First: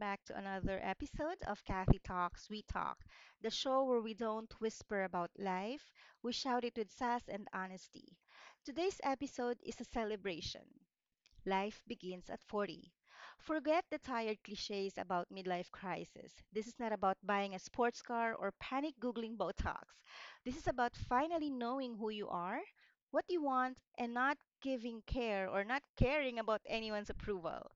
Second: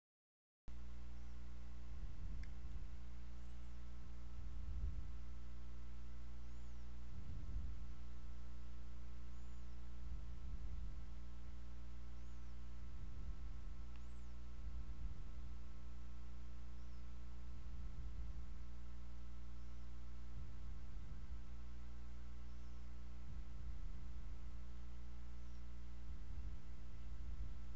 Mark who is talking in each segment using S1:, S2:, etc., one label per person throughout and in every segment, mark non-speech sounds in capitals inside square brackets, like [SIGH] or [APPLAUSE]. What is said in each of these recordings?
S1: back to another episode of Kathy Talks We Talk, the show where we don't whisper about life, we shout it with sass and honesty. Today's episode is a celebration. Life begins at 40. Forget the tired cliches about midlife crisis. This is not about buying a sports car or panic Googling Botox. This is about finally knowing who you are, what you want, and not giving care or not caring about anyone's approval.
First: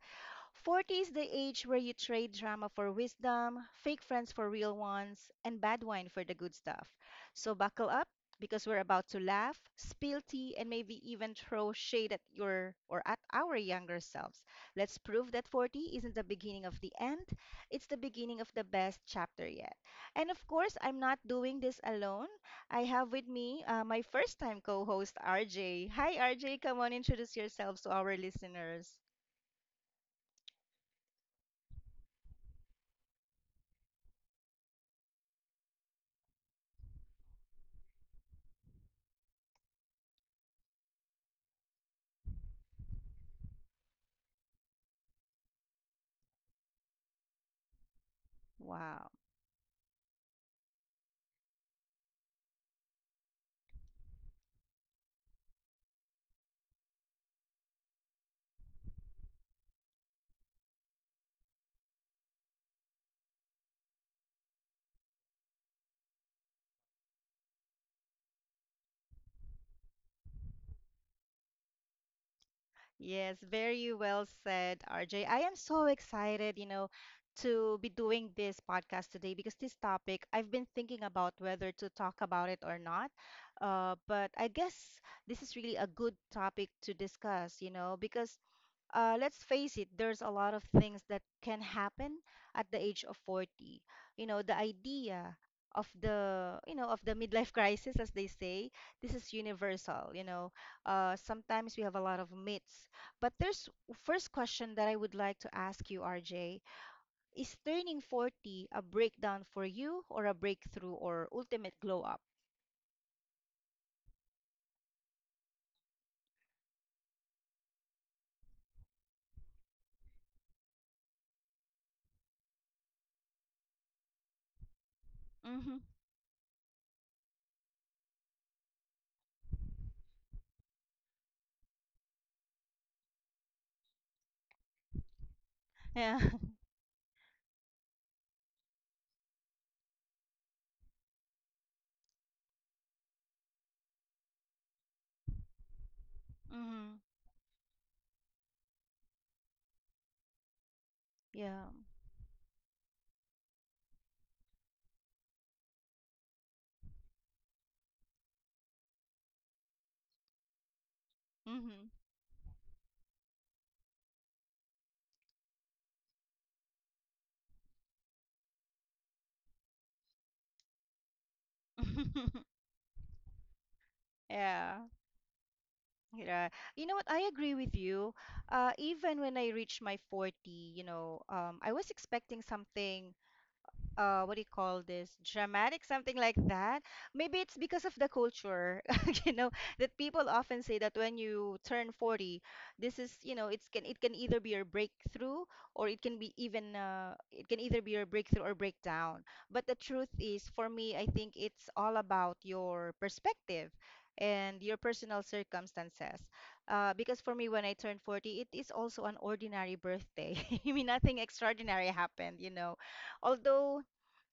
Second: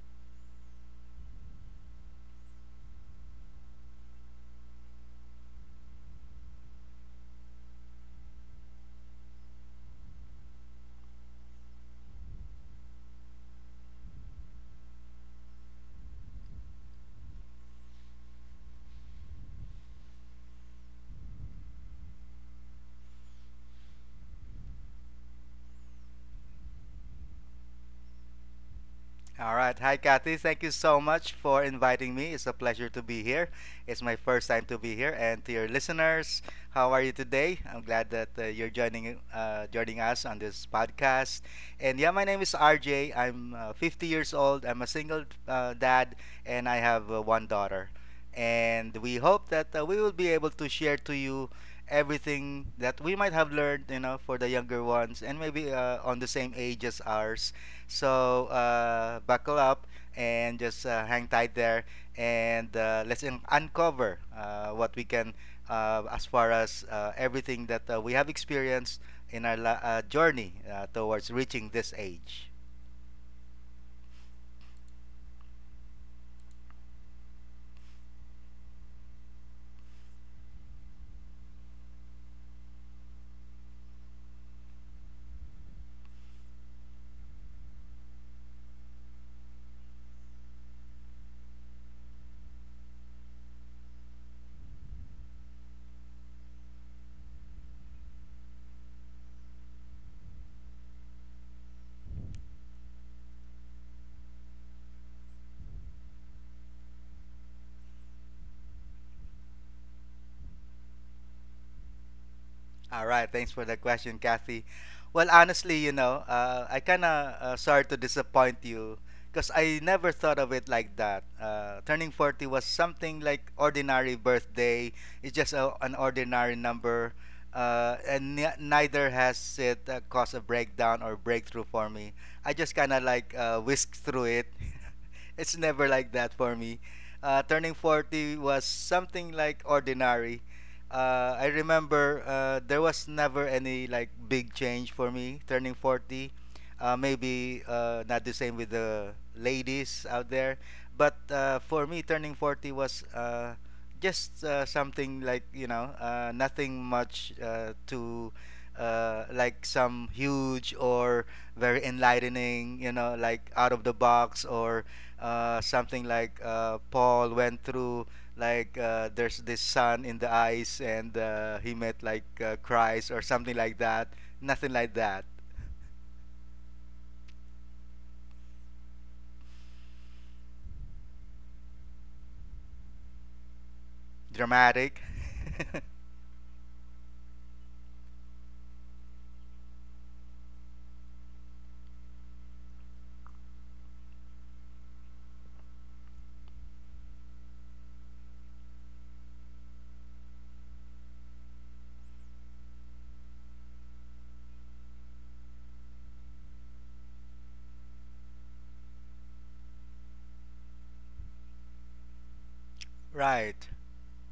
S1: 40 is the age where you trade drama for wisdom, fake friends for real ones, and bad wine for the good stuff. So buckle up because we're about to laugh, spill tea, and maybe even throw shade at your or at our younger selves. Let's prove that 40 isn't the beginning of the end, it's the beginning of the best chapter yet. And of course, I'm not doing this alone. I have with me my first time co host, RJ. Hi, RJ. Come on, introduce yourselves to our listeners.
S2: All right. Hi, Kathy. Thank you so much for inviting me. It's a pleasure to be here. It's my first time to be here. And to your listeners, how are you today? I'm glad that you're joining us on this podcast. And yeah, my name is RJ. I'm 50 years old. I'm a single dad, and I have one daughter. And
S1: Wow.
S2: we hope that we will be able to share to you everything that we might have learned, you know, for the younger ones, and maybe on the same age as ours, so buckle up and just hang tight there, and let's uncover what we can, as far as everything that we have experienced in our journey towards reaching this age.
S1: Yes, very well said, RJ. I am so excited, you know, to be doing this podcast today because this topic, I've been thinking about whether to talk about it or not. But I guess this is really a good topic to discuss, you know, because let's face it, there's a lot of things that can happen at the age of 40. You know, the idea of the midlife [LAUGHS] crisis, as they say, this is universal. You know, sometimes we have a lot of myths. But there's first question that I would like to ask you, RJ. Is turning 40 a breakdown for you or a breakthrough or ultimate glow up?
S2: All right, thanks for the question, Kathy. Well, honestly, you know, I kind of, sorry to disappoint you, because I never thought of it like that. Turning 40 was something like ordinary birthday. It's just
S1: Mm-hmm.
S2: an ordinary number, and neither has it caused a breakdown or breakthrough for me. I just kind of like whisked through it. [LAUGHS] It's never like
S1: Yeah.
S2: that
S1: [LAUGHS]
S2: for me. Turning 40 was something like ordinary. I remember there was never any like big change for me turning 40.
S1: Mm-hmm.
S2: Maybe not the same with the ladies out there, but
S1: Yeah.
S2: for me, turning 40 was just something like, you know, nothing much to, like, some huge or very enlightening, you know, like out of the box, or something like Paul went through, like there's this sun in the eyes and he met like
S1: Mm-hmm. [LAUGHS]
S2: Christ or something like that. Nothing
S1: Yeah.
S2: like that.
S1: Yeah, you know what? I agree with you. Even when I reached my 40, you know, I was expecting something, what do you call
S2: Dramatic.
S1: this, dramatic,
S2: [LAUGHS]
S1: something like that. Maybe it's because of the culture, [LAUGHS] you know, that people often say that when you turn 40, this is, it can either be your breakthrough, or it can either be your breakthrough or breakdown. But the truth is, for me, I think it's all about your perspective and your personal circumstances. Because for me, when I turned 40, it is also an ordinary birthday. [LAUGHS] I mean, nothing extraordinary happened, you know
S2: Right.
S1: although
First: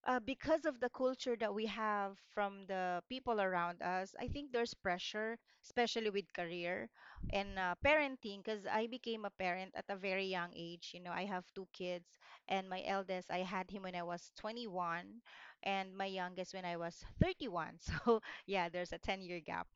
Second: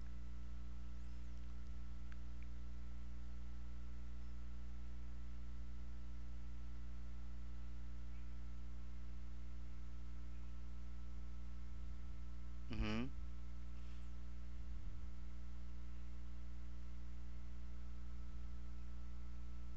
S1: because of the culture that we have from the people around us, I think there's pressure, especially with career and parenting. Because I became a parent at a very young age. You know, I have two kids, and my
S2: Hmm.
S1: eldest, I had him when I was 21, and my youngest when I was 31. [LAUGHS] So, yeah, there's a 10-year gap.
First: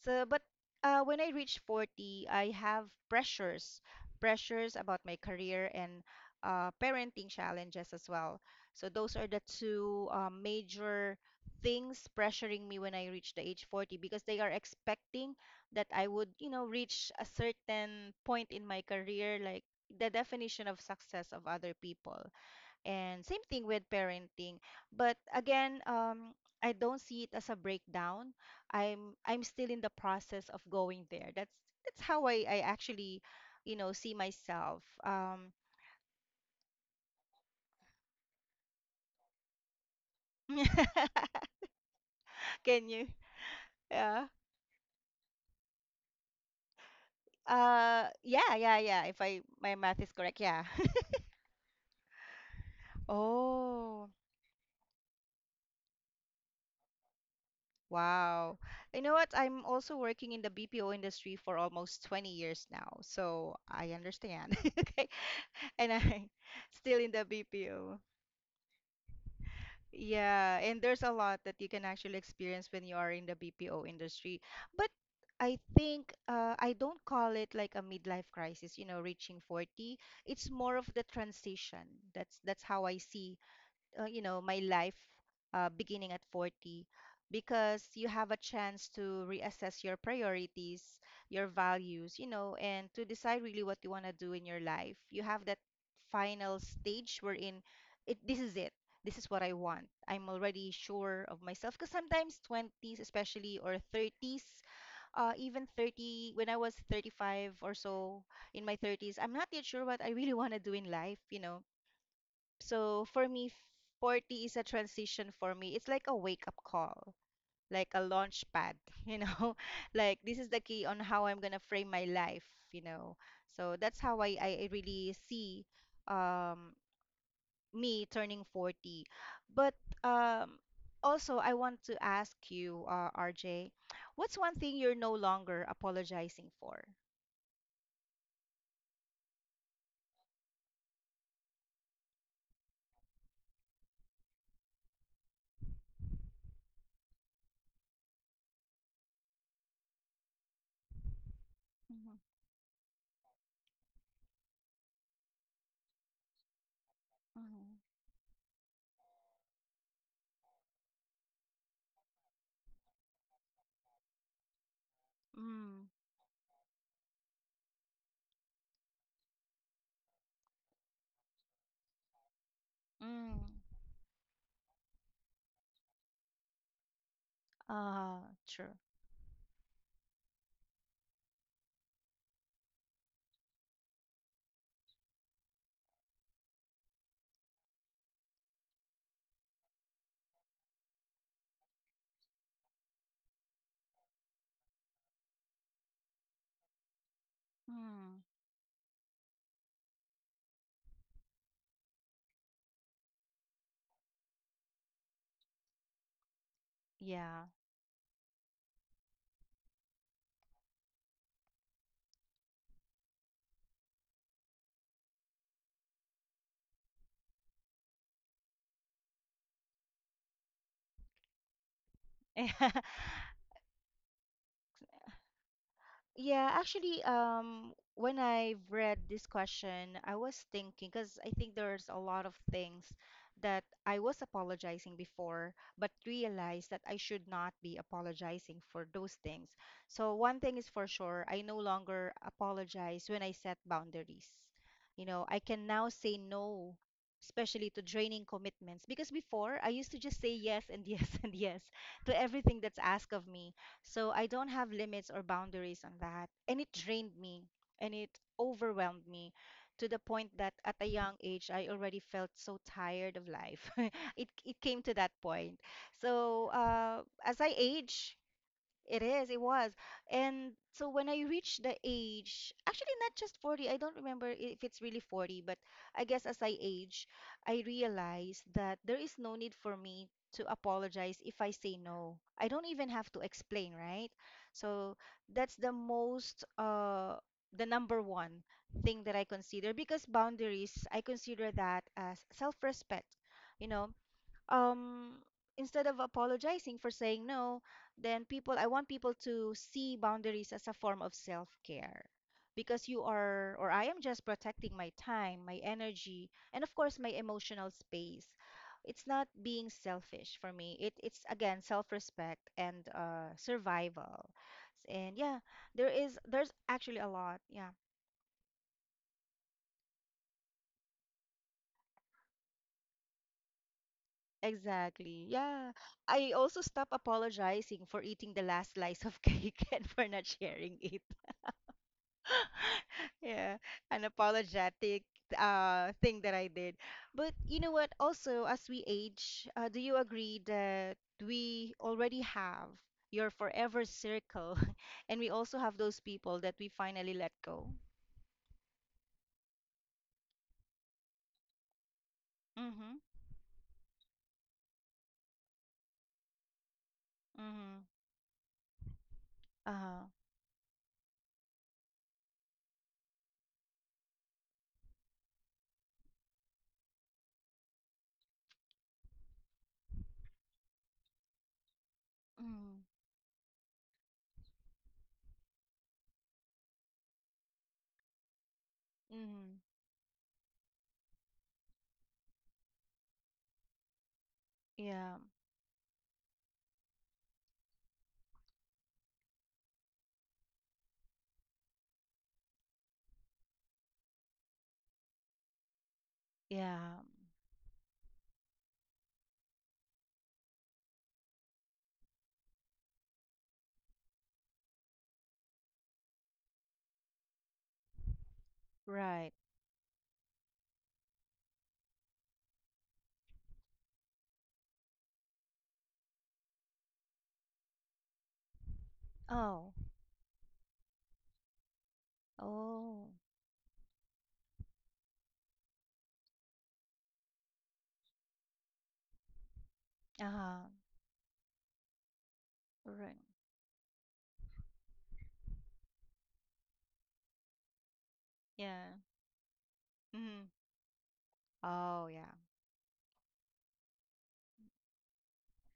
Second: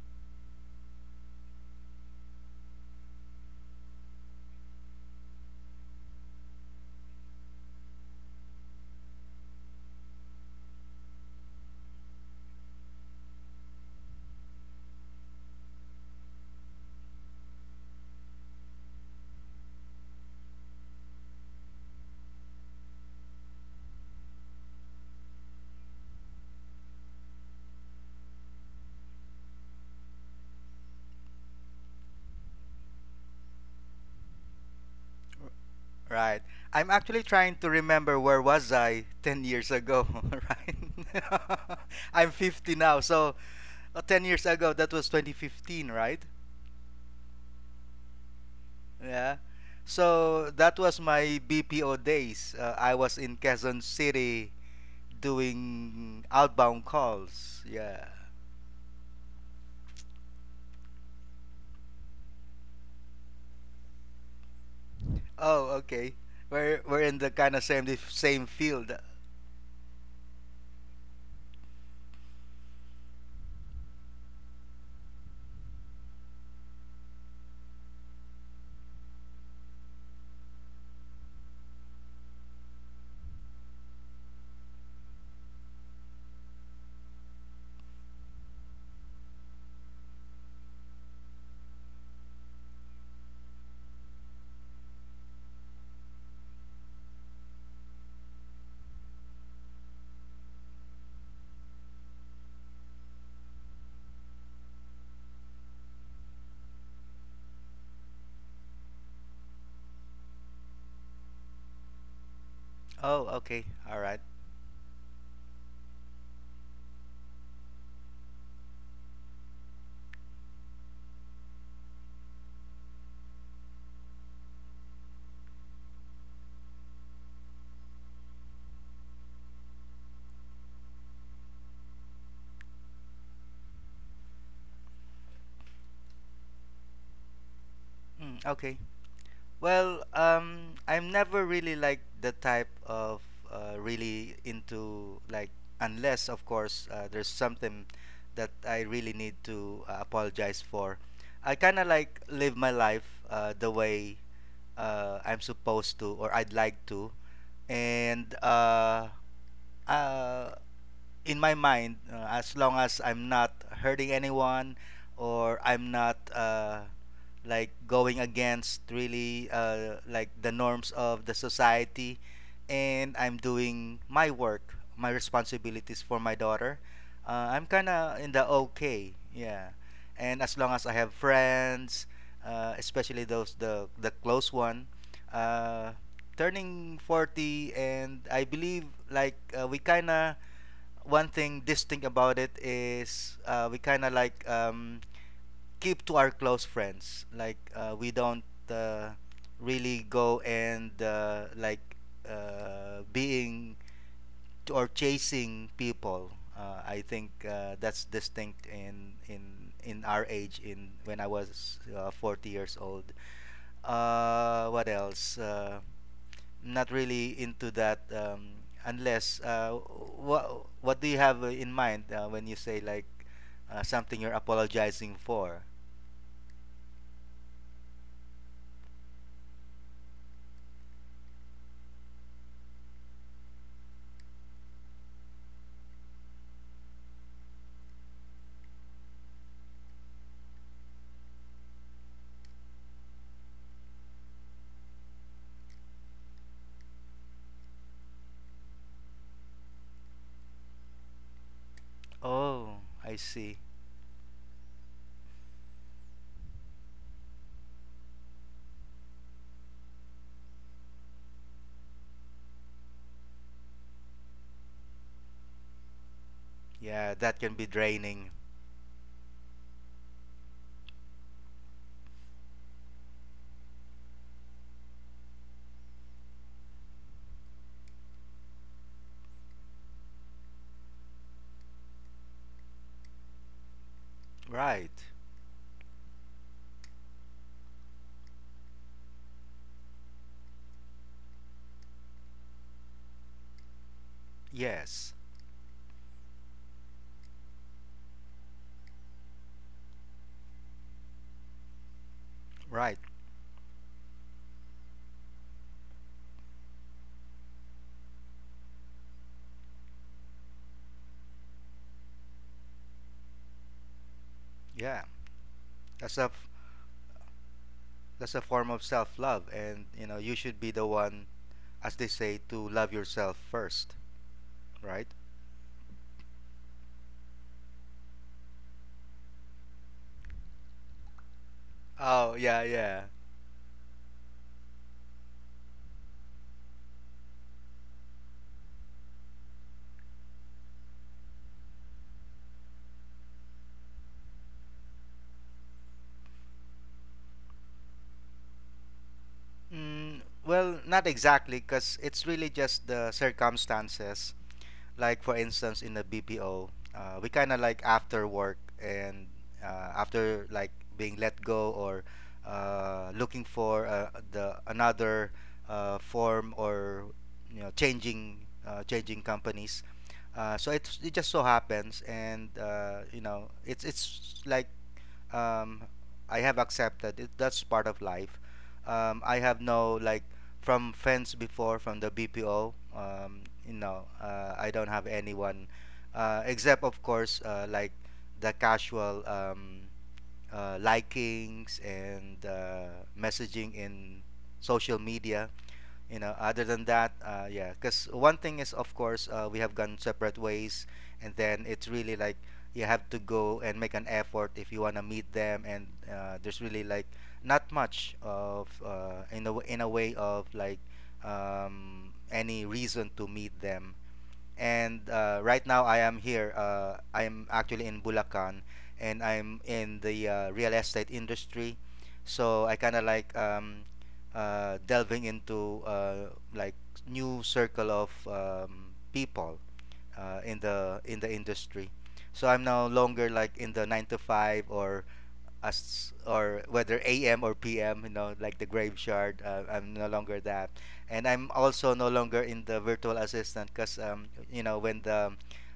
S1: So, but when I reach 40, I have pressures about my career and parenting challenges as well. So those are the two major things pressuring me when I reach the age 40, because they are expecting that I would, you know, reach a certain point in my career, like the definition of success of other people. And same thing with parenting. But again, I don't see it as a breakdown. I'm still in the process of going there. That's how I actually, you know, see myself.
S2: Right. I'm actually trying to remember where was I 10 years ago, [LAUGHS]
S1: [LAUGHS]
S2: right? [LAUGHS] I'm 50
S1: Can
S2: now,
S1: you?
S2: so 10
S1: Yeah.
S2: years ago that was 2015, right?
S1: Yeah, yeah, yeah. If
S2: Yeah.
S1: I my math is correct,
S2: So
S1: yeah.
S2: that was
S1: [LAUGHS]
S2: my BPO days. I was in Quezon
S1: Oh,
S2: City doing outbound calls. Yeah.
S1: wow. You know what? I'm also working in the BPO industry for almost 20 years now, so I understand. [LAUGHS] Okay.
S2: Oh,
S1: And
S2: okay.
S1: I'm [LAUGHS]
S2: We're
S1: still
S2: we're
S1: in
S2: in
S1: the
S2: the kind of
S1: BPO.
S2: same field.
S1: Yeah, and there's a lot that you can actually experience when you are in the BPO industry. But I think, I don't call it like a midlife crisis, you know, reaching 40. It's more of the transition. That's how I see, my life beginning at 40, because you have a chance to reassess your priorities, your values, you know, and to decide really what you want to do in your life. You have that final stage wherein it. This is what I want. I'm already sure of myself, because sometimes 20s, especially, or 30s, even 30, when I was 35 or so, in my 30s, I'm not yet sure what I really want to do in life, so for
S2: Oh,
S1: me,
S2: okay. All right.
S1: 40 is a transition for me. It's like a wake-up call, like a launch pad, [LAUGHS] you know? Like, this is the key on how I'm gonna frame my life, you know? So that's how I really see, um me turning 40. But um also, I want to ask you, RJ, what's one thing you're no longer apologizing for?
S2: Mm, okay. Well, I'm never really like the type of, really into, like, unless of course there's something that I really need to apologize for. I kind of
S1: Mhm,
S2: like live my life the way, I'm supposed to or I'd like to,
S1: mhm.
S2: and uh in my mind, as long as I'm not hurting anyone or
S1: Mm,
S2: I'm not like going against really like the norms of the society, and
S1: mm.
S2: I'm doing my work, my responsibilities for my daughter, I'm kind
S1: Ah,
S2: of in the
S1: true.
S2: okay. Yeah. And as long as I have friends, especially those, the close one, uh, turning 40, and I believe like we kind of, one thing distinct about it is we kind of like, keep to our close friends. Like, we
S1: Mm,
S2: don't uh, really go and like uh, being or chasing people. I think
S1: yeah.
S2: that's distinct in in our age. In when I was 40 years old. What else? Not really into that, unless what do you have in mind when you say
S1: [LAUGHS]
S2: like something you're apologizing for?
S1: Yeah, actually, when I've read this question, I was thinking, because I think there's a lot of things that I was apologizing before, but realized that I should not be apologizing for those things. So one thing is for sure, I no longer apologize when I set boundaries. You know, I can now say no, especially to draining commitments, because before I used to just say yes and yes [LAUGHS] and yes to everything that's
S2: Oh,
S1: asked
S2: I
S1: of me,
S2: see.
S1: so I don't have limits or boundaries on that. And it drained me and it overwhelmed me to the point that at a young age, I already felt so tired of life. [LAUGHS] It came to that point. So
S2: Yeah, that
S1: as I
S2: can be
S1: age,
S2: draining.
S1: it is, it was. And so when I reached the age, actually not just 40, I don't remember if it's really 40, but I guess as I age, I realized that there is no need for me to apologize if I say no. I don't even have to explain, right? So
S2: Right.
S1: that's the number one thing that I consider, because boundaries, I consider that as self-respect. You know,
S2: Yes.
S1: um instead of apologizing for saying no, then people I want people to see boundaries as a form of self-care, because
S2: Right.
S1: you are or I am just protecting my time, my energy, and of course, my emotional space. It's not being selfish for me. It's again self-respect and survival.
S2: Yeah.
S1: And yeah, there is
S2: That's a
S1: there's
S2: f-
S1: actually a lot. Yeah.
S2: that's a form of self-love, and you know, you should be the one, as they say, to love yourself first, right?
S1: Exactly. Yeah. I also stop apologizing for eating the last slice of cake [LAUGHS] and for not sharing it.
S2: Oh, yeah,
S1: [LAUGHS]
S2: yeah.
S1: Yeah, an apologetic thing that I did. But you know what? Also, as we age, do you agree that we already have your forever circle [LAUGHS] and we also have those people that we finally let go?
S2: Mm, well, not exactly, because it's really just
S1: Mm-hmm.
S2: the circumstances, like for instance in the BPO, we kind of
S1: Mm-hmm.
S2: like after work and
S1: Uh-huh.
S2: after like being let go or looking for the another form or, you know, changing companies. So it just so happens, and
S1: Mm-hmm.
S2: you know it's like, um, I have accepted it. That's part of life. I
S1: Mm-hmm.
S2: have no like from friends before, from the BPO. You know, I don't have
S1: Yeah.
S2: anyone except of course, like the casual, likings and messaging in social media. You know, other than
S1: Yeah.
S2: that, yeah, because one thing is of course we have gone separate ways, and then it's really like you have to go and make an effort if you want to meet them, and there's really like not much of,
S1: Right.
S2: in a way of like, any reason to meet them. And right now I am here. I'm actually in Bulacan, and I'm
S1: Oh.
S2: in the real estate industry. So I kind of
S1: Oh.
S2: like, delving into like new circle of people
S1: Uh-huh.
S2: in the industry. So I'm no
S1: Right.
S2: longer like in the nine to five or, as or whether AM or PM, you know, like the
S1: Yeah.
S2: graveyard. I'm no longer
S1: Mm-hmm.
S2: that, and I'm also
S1: Oh,
S2: no
S1: yeah.
S2: longer in the virtual assistant, because you know when the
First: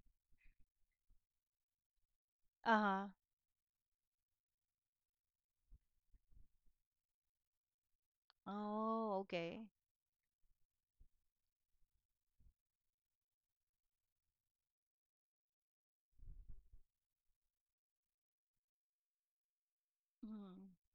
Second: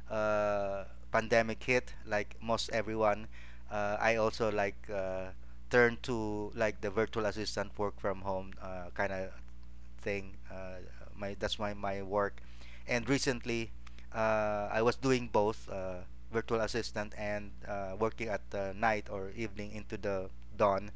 S2: pandemic hit, like most
S1: Uh-huh.
S2: everyone, I also like turned to like the virtual assistant work from home, kind
S1: Oh,
S2: of
S1: okay.
S2: thing. My that's my my work, and recently, I was doing both, virtual assistant, and working at night or evening into the
S1: Mm-hmm.
S2: dawn,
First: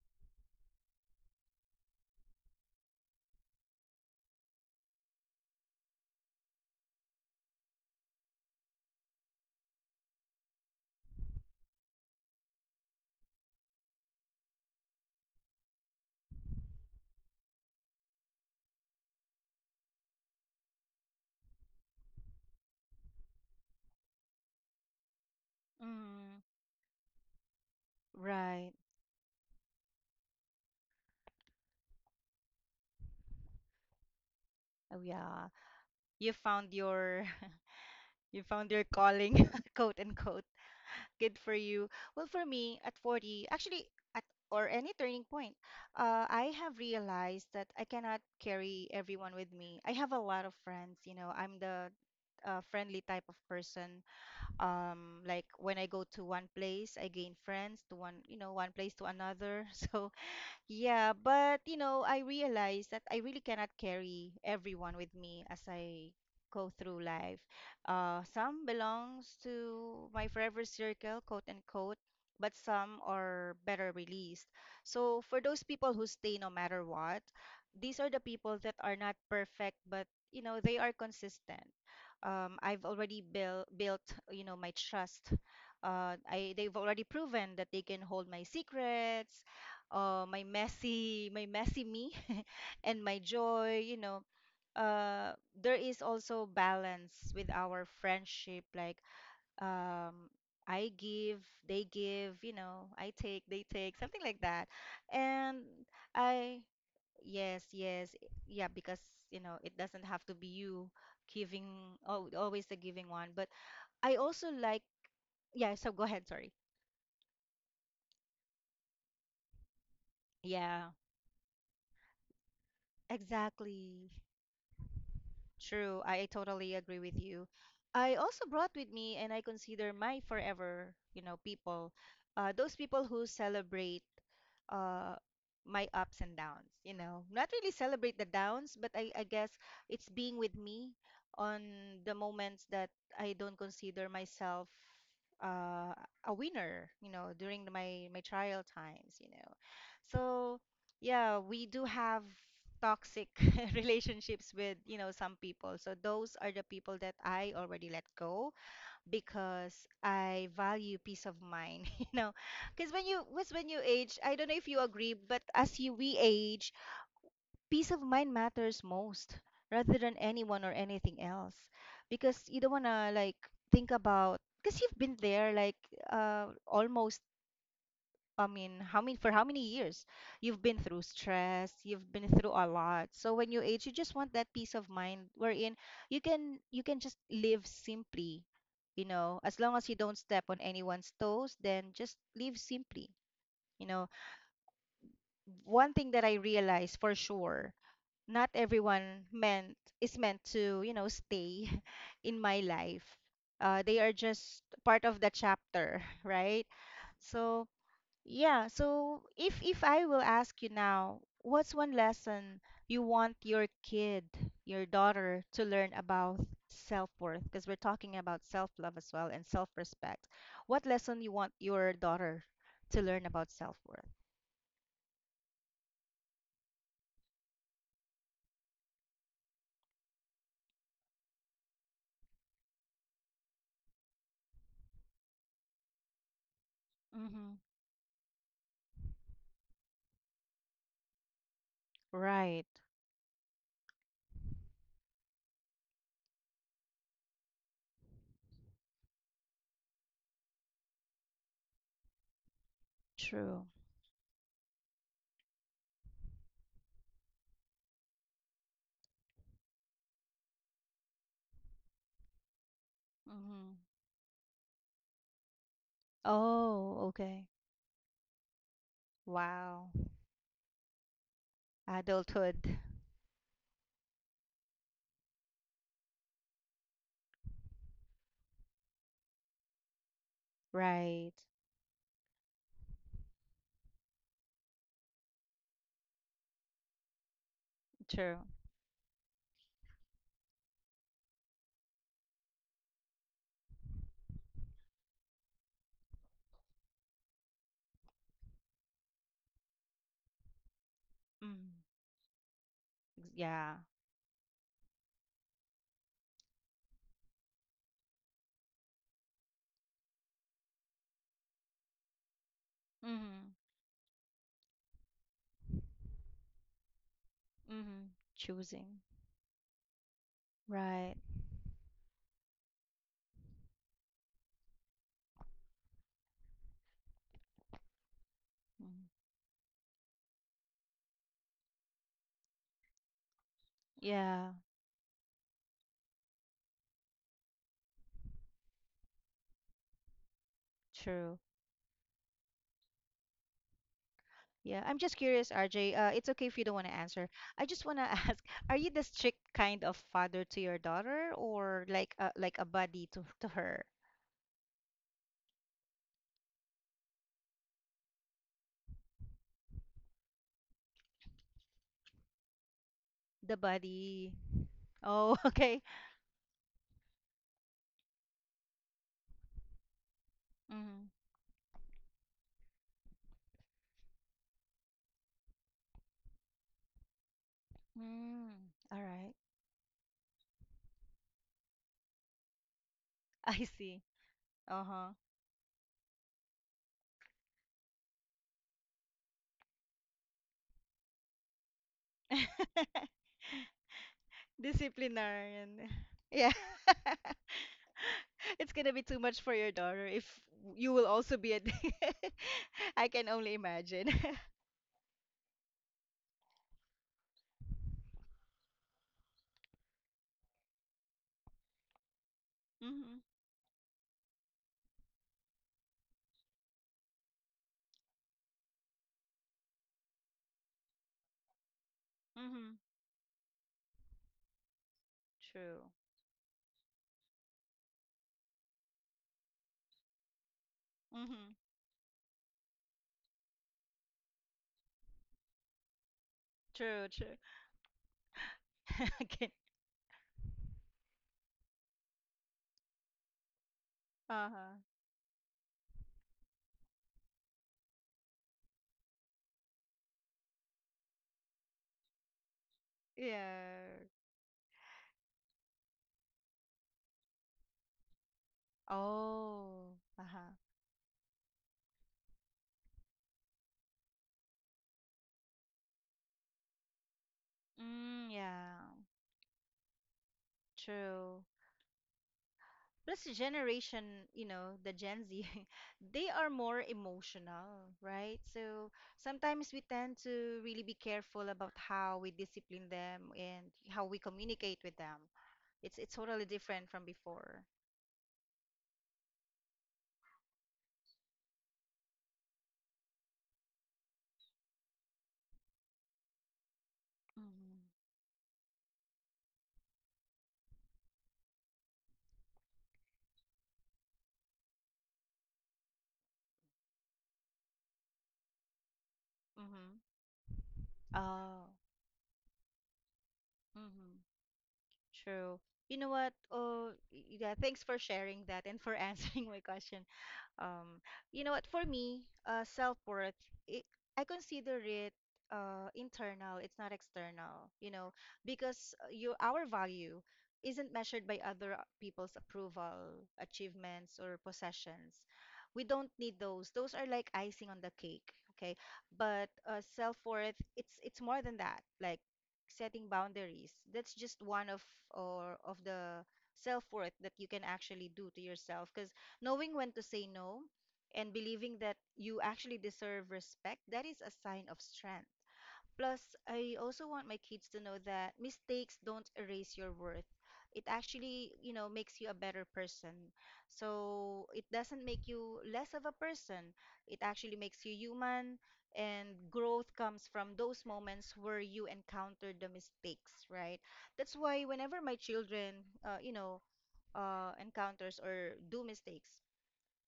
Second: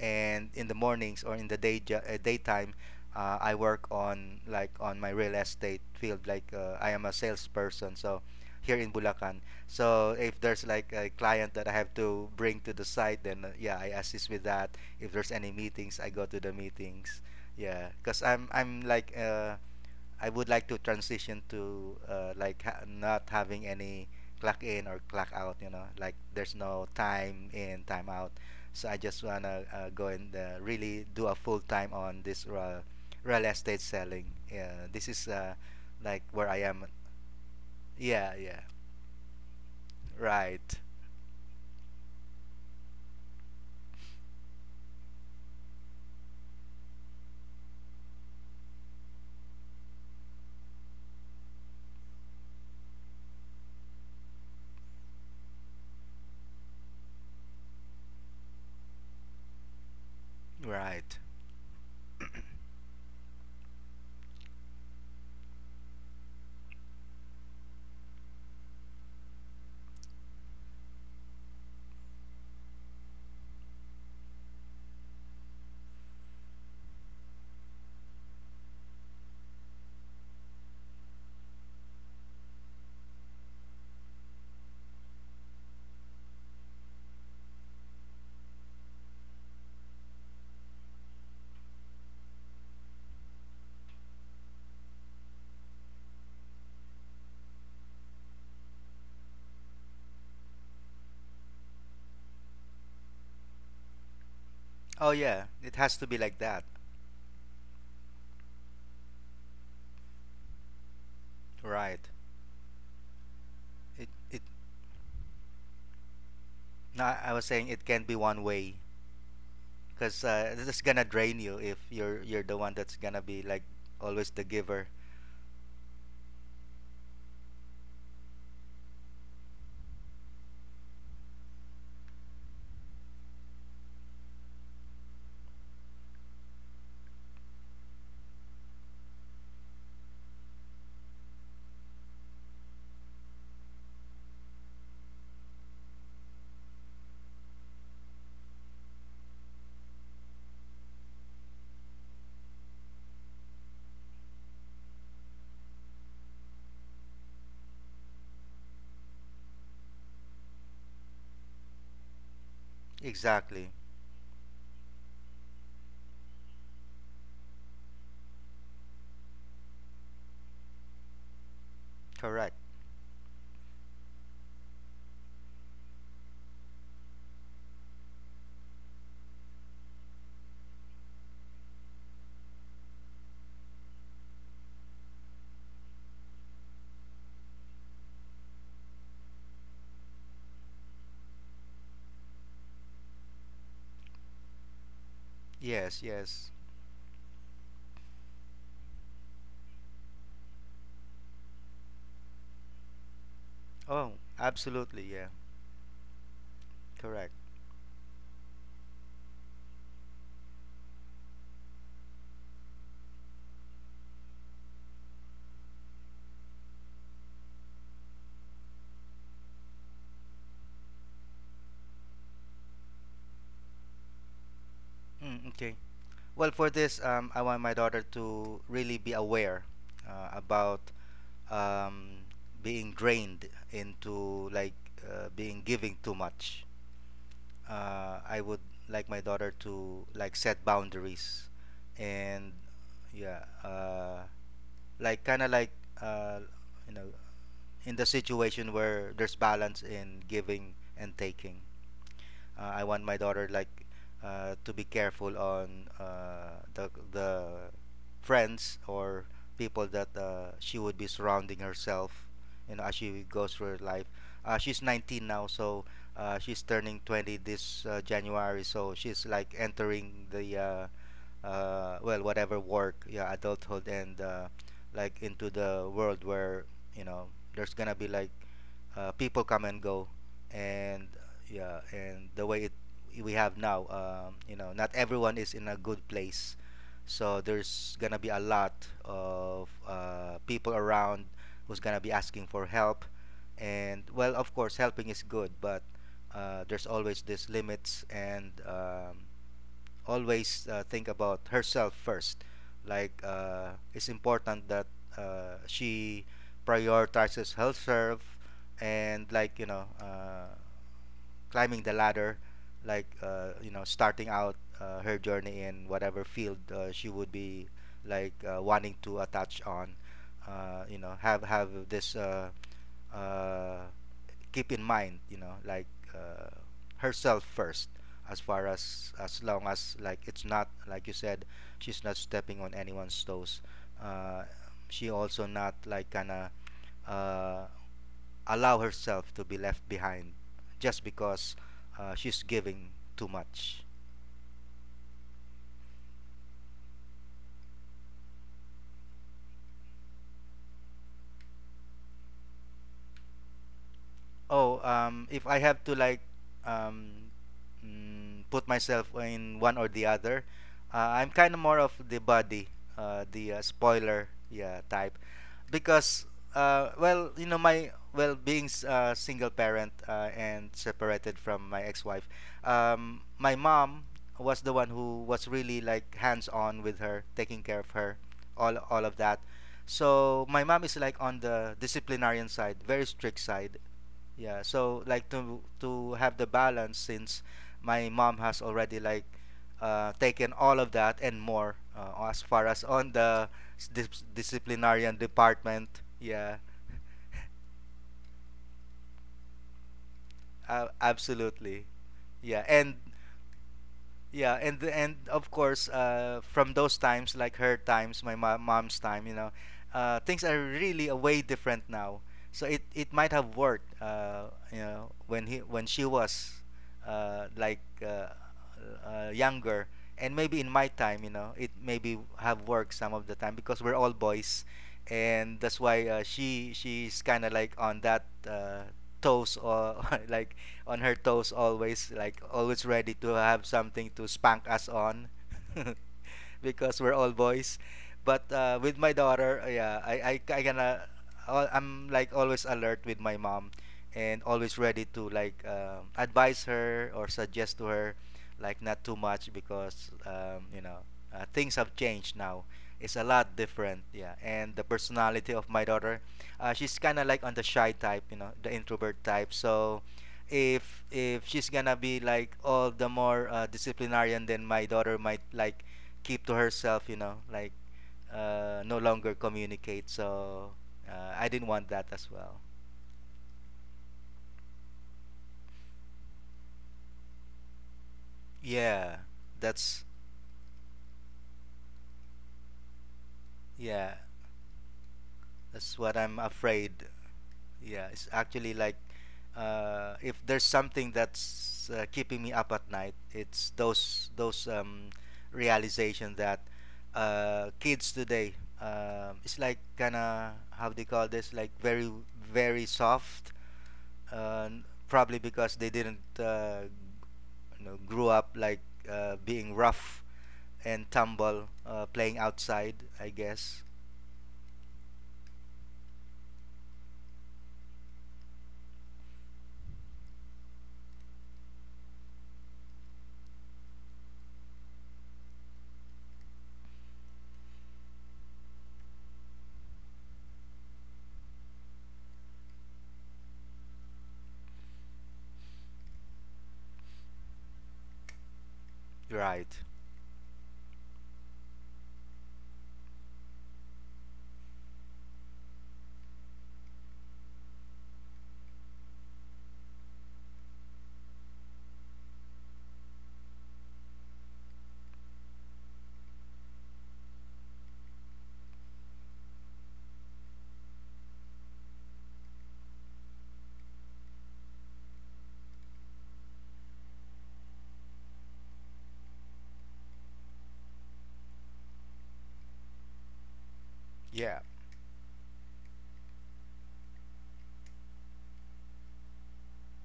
S2: and in the mornings or in the daytime. I work on like on my real estate field. Like, I am a salesperson, so here in Bulacan. So if there's like a client that I have to bring to the site, then yeah, I assist with that. If there's any meetings, I go to the meetings. Yeah, because I'm like I would like to transition to, like, not having any clock in or clock out. You know, like
S1: Mm-hmm.
S2: there's no time in time out.
S1: Right.
S2: So I just wanna go and really do a full time on this real estate selling. Yeah,
S1: Oh,
S2: this is
S1: yeah.
S2: like
S1: You
S2: where I
S1: found
S2: am.
S1: your [LAUGHS]
S2: Yeah,
S1: You
S2: yeah.
S1: found your calling, [LAUGHS] quote unquote.
S2: Right,
S1: Good for you. Well, for me, at 40, actually, at or any turning point, I have realized that I cannot carry everyone with me. I have a lot of friends, you know. I'm the friendly type of person, like when I go to one place, I gain friends, to one you know one place to another. [LAUGHS] So yeah,
S2: right.
S1: but you know, I realized that I really cannot carry everyone with me as I go through life. Some belongs to my forever circle, quote unquote, but some are better released. So for those people who stay no matter what, these are the people that are not perfect, but you know, they are consistent. I've already built, you know, my trust. I they've already proven that they can hold my secrets, my messy me, [LAUGHS] and my joy, you know. uh, there is also balance with our friendship, like, um, I give, they give, you know, I take, they take, something like that.
S2: Oh yeah,
S1: And
S2: it has to be like
S1: I
S2: that.
S1: yes, yes, yeah, because you know it doesn't have to be you giving.
S2: Right.
S1: Oh, always the giving one. But
S2: It
S1: I
S2: it.
S1: also like, yeah, so go ahead, sorry.
S2: No, I was saying it can be one way, because this is
S1: Yeah,
S2: gonna drain you if you're the one that's gonna be like
S1: exactly.
S2: always the giver.
S1: True, I totally agree with you. I also brought with me, and I consider my forever, you know, people, those people who celebrate uh, my ups and downs, you know, not really celebrate the downs, but I guess it's being with me on the moments that I don't consider myself uh, a winner, you know, during my trial times. So, yeah, we do have toxic [LAUGHS] relationships with some people, so those are the people that I already let go because I value peace of mind [LAUGHS] you know Because when you was when
S2: Exactly.
S1: you age I don't know if you agree, but as you we age, peace of mind matters most rather than anyone or anything else. Because
S2: Correct.
S1: you don't want to, like, think about, because you've been there, like almost, I mean, how many for how many years you've been through stress, you've been through a lot. So when you age, you just want that peace of mind wherein you can just live simply, you know, as long as you don't step on anyone's toes, then just live simply. You know, one
S2: Yes.
S1: thing that I
S2: Yes.
S1: realized for sure, not everyone meant is meant to, you know, stay [LAUGHS] in my life. They are
S2: Oh,
S1: just
S2: absolutely.
S1: part of the
S2: Yeah.
S1: chapter, [LAUGHS] right?
S2: Correct.
S1: So so if I will ask you now, what's one lesson you want your kid, your daughter, to learn about self-worth? Because we're talking about self-love as well and self-respect. What lesson you want your daughter to learn about self-worth?
S2: Mm, okay. Well, for this, I want my daughter to really be aware about, um, being drained into like being giving too much.
S1: Mm-hmm.
S2: I would like my daughter to like set boundaries, and
S1: Right.
S2: yeah, like kind of like, uh, you know, in the situation where there's balance in giving and taking. I want my daughter
S1: True.
S2: like to be careful on the friends or people that she would be surrounding herself, you know, as she goes
S1: Mm-hmm.
S2: through her life. She's 19 now, so she's turning
S1: Oh,
S2: 20
S1: okay.
S2: this January, so she's like
S1: Wow.
S2: entering the well, whatever
S1: Adulthood.
S2: work, yeah, adulthood, and like into the world where you know there's gonna be like people come and go, and
S1: Right.
S2: yeah, and the way it we have now, you know, not everyone is in a good place, so there's gonna be
S1: True.
S2: a lot of people around who's gonna be asking for help, and well, of course, helping is good, but there's always these limits, and always think about
S1: Mm.
S2: herself first. Like,
S1: Yeah.
S2: it's important that she prioritizes herself, and like you know, climbing the ladder, like
S1: Mm-hmm.
S2: you know, starting out her journey in whatever field she would be
S1: Mm-hmm.
S2: like wanting
S1: Choosing.
S2: to attach on. You
S1: Right.
S2: know, have this uh, keep in mind, you know, like uh, herself first, as far as long as like it's not, like you said, she's not stepping on anyone's toes. Uh,
S1: Yeah,
S2: she also not like kinda uh, allow herself to be left behind just
S1: true.
S2: because she's giving too much.
S1: Yeah, I'm just curious, RJ. It's okay if you don't want to answer. I just want to [LAUGHS] ask, are you the strict kind of father to your daughter, or like a buddy to her?
S2: Oh, if I have to like, um, put myself in one or the other, I'm kind of more of the body, the
S1: The
S2: spoiler,
S1: buddy.
S2: yeah, type,
S1: Oh, [LAUGHS] okay.
S2: because well, you know, my well being single parent and
S1: Mm.
S2: separated from my ex-wife, my mom was the one who was really like hands-on with her, taking care of her,
S1: Mm.
S2: all
S1: All
S2: all of
S1: right.
S2: that. So my mom is like on the disciplinarian side, very strict
S1: [LAUGHS] I
S2: side,
S1: see.
S2: yeah, so
S1: Uh-huh.
S2: like to have the balance since my mom has already like taken all of that and more as far as
S1: [LAUGHS]
S2: on the disciplinarian department.
S1: Disciplinarian. Yeah.
S2: Yeah,
S1: [LAUGHS] It's gonna be too much for your daughter if you will also be a.
S2: absolutely. Yeah, and
S1: [LAUGHS] I can only imagine. [LAUGHS]
S2: Yeah, and of course, from those times, like her times, my mom's time, things are really a way different now. So it
S1: Mm-hmm.
S2: might have worked, when he when she was uh, like uh, younger, and maybe in my time, you know, it maybe have
S1: Mm-hmm.
S2: worked some of the time because we're all boys, and that's
S1: True.
S2: why she's kind of like on that toes or [LAUGHS] like on her toes,
S1: Mhm.
S2: always like always ready to have something to spank us on [LAUGHS] because
S1: True,
S2: we're all
S1: true.
S2: boys. But with
S1: [LAUGHS]
S2: my
S1: Okay.
S2: daughter, yeah, I gonna I'm like always alert with my mom and
S1: Uh-huh.
S2: always ready to like advise her or suggest to her, like not too much because you know, things have changed now, is a lot
S1: Yeah.
S2: different. Yeah, and the personality of my daughter, she's kind of like on the shy type, you know, the introvert type.
S1: Oh,
S2: So
S1: uh-huh.
S2: if she's gonna be like all the more disciplinarian, then my daughter might like keep to herself, you know, like
S1: Mm, yeah,
S2: no longer communicate. So
S1: true.
S2: I didn't want that as well.
S1: Plus the generation, you know, the Gen Z, [LAUGHS] they are more emotional, right? So
S2: yeah
S1: sometimes we
S2: that's
S1: tend to really be careful about how we discipline them and how
S2: yeah
S1: we communicate with them. It's
S2: That's what I'm
S1: totally different
S2: afraid.
S1: from before.
S2: Yeah, it's actually like, if there's something that's keeping me up at night, it's those realization that
S1: Mm-hmm.
S2: kids today, it's like kind of how they call this, like very very soft, probably because they didn't grew up like being
S1: Mm-hmm.
S2: rough and
S1: Oh.
S2: tumble, playing outside, I guess.
S1: Mm-hmm. True. You know what? Oh, y- yeah, thanks for sharing that and for [LAUGHS] answering my question. Um, you know what? For me, self-worth, it, I consider it internal. It's not external, you know, because you our value isn't measured by other people's approval, achievements, or possessions. We don't need those. Those are like icing on the cake, okay? But
S2: Right.
S1: self-worth, it's more than that. Like setting boundaries. That's just one of or of the self-worth that you can actually do to yourself, because knowing when to say no and believing that you actually deserve respect, that is a sign of strength. Plus, I also want my kids to know that mistakes don't erase your worth. It actually, you know, makes you a better person. So it doesn't make you less of a person. It actually makes you human, and growth comes from those moments where you encounter the mistakes, right? That's
S2: Yeah,
S1: why whenever my children, you know, encounters or do mistakes,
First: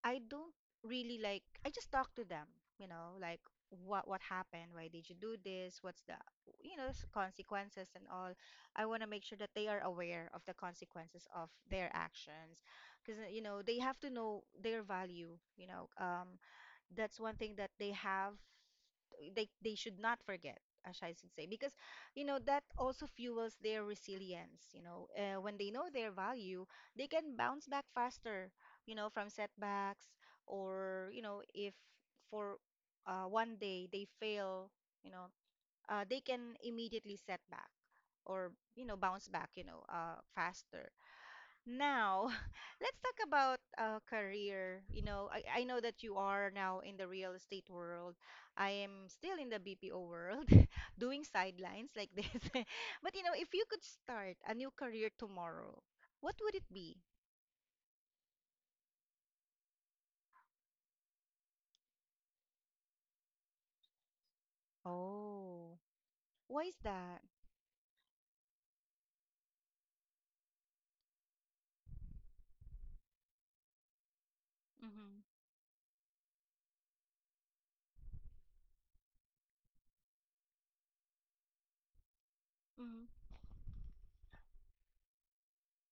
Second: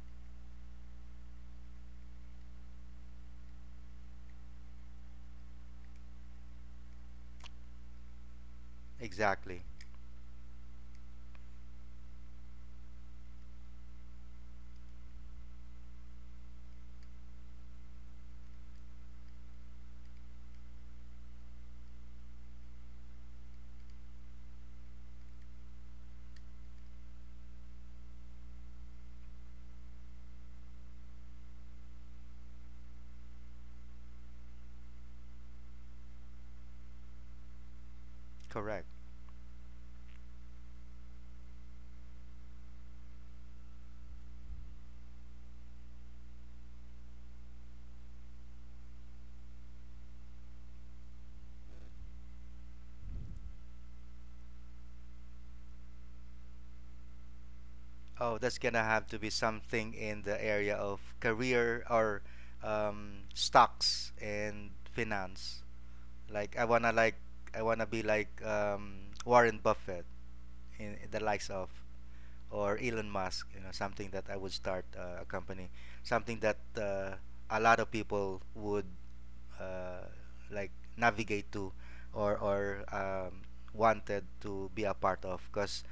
S1: I don't really like, I just talk to them, you know, like, what happened, why did you do this, what's the, you know, s- consequences and all. I want to make sure that
S2: exactly.
S1: they are aware of the consequences of their actions, because you know they have to know their value, you know. That's one thing that they have, they should not forget, as I should say, because you know that also fuels their resilience, you know, when they know their value, they can bounce back faster, you know, from setbacks. Or, you know, if for one day they fail, you know, they can immediately set back, or, you
S2: Correct.
S1: know, bounce back, you know, faster. Now, [LAUGHS] let's talk about career. You know, I know that you are now in the real estate world. I am still in the BPO world, [LAUGHS] doing sidelines like this. [LAUGHS] But you know, if you could start a new career tomorrow, what would it be?
S2: Oh, that's gonna have to be something in the area of career or stocks and finance.
S1: Oh,
S2: Like
S1: why
S2: I
S1: is
S2: wanna like
S1: that?
S2: I wanna be like Warren Buffett, in the likes of, or Elon Musk. You know, something that I would start
S1: Mm-hmm.
S2: a company, something that a lot of people would uh, like navigate to, or or
S1: Mm-hmm.
S2: um, wanted to be a part of. Because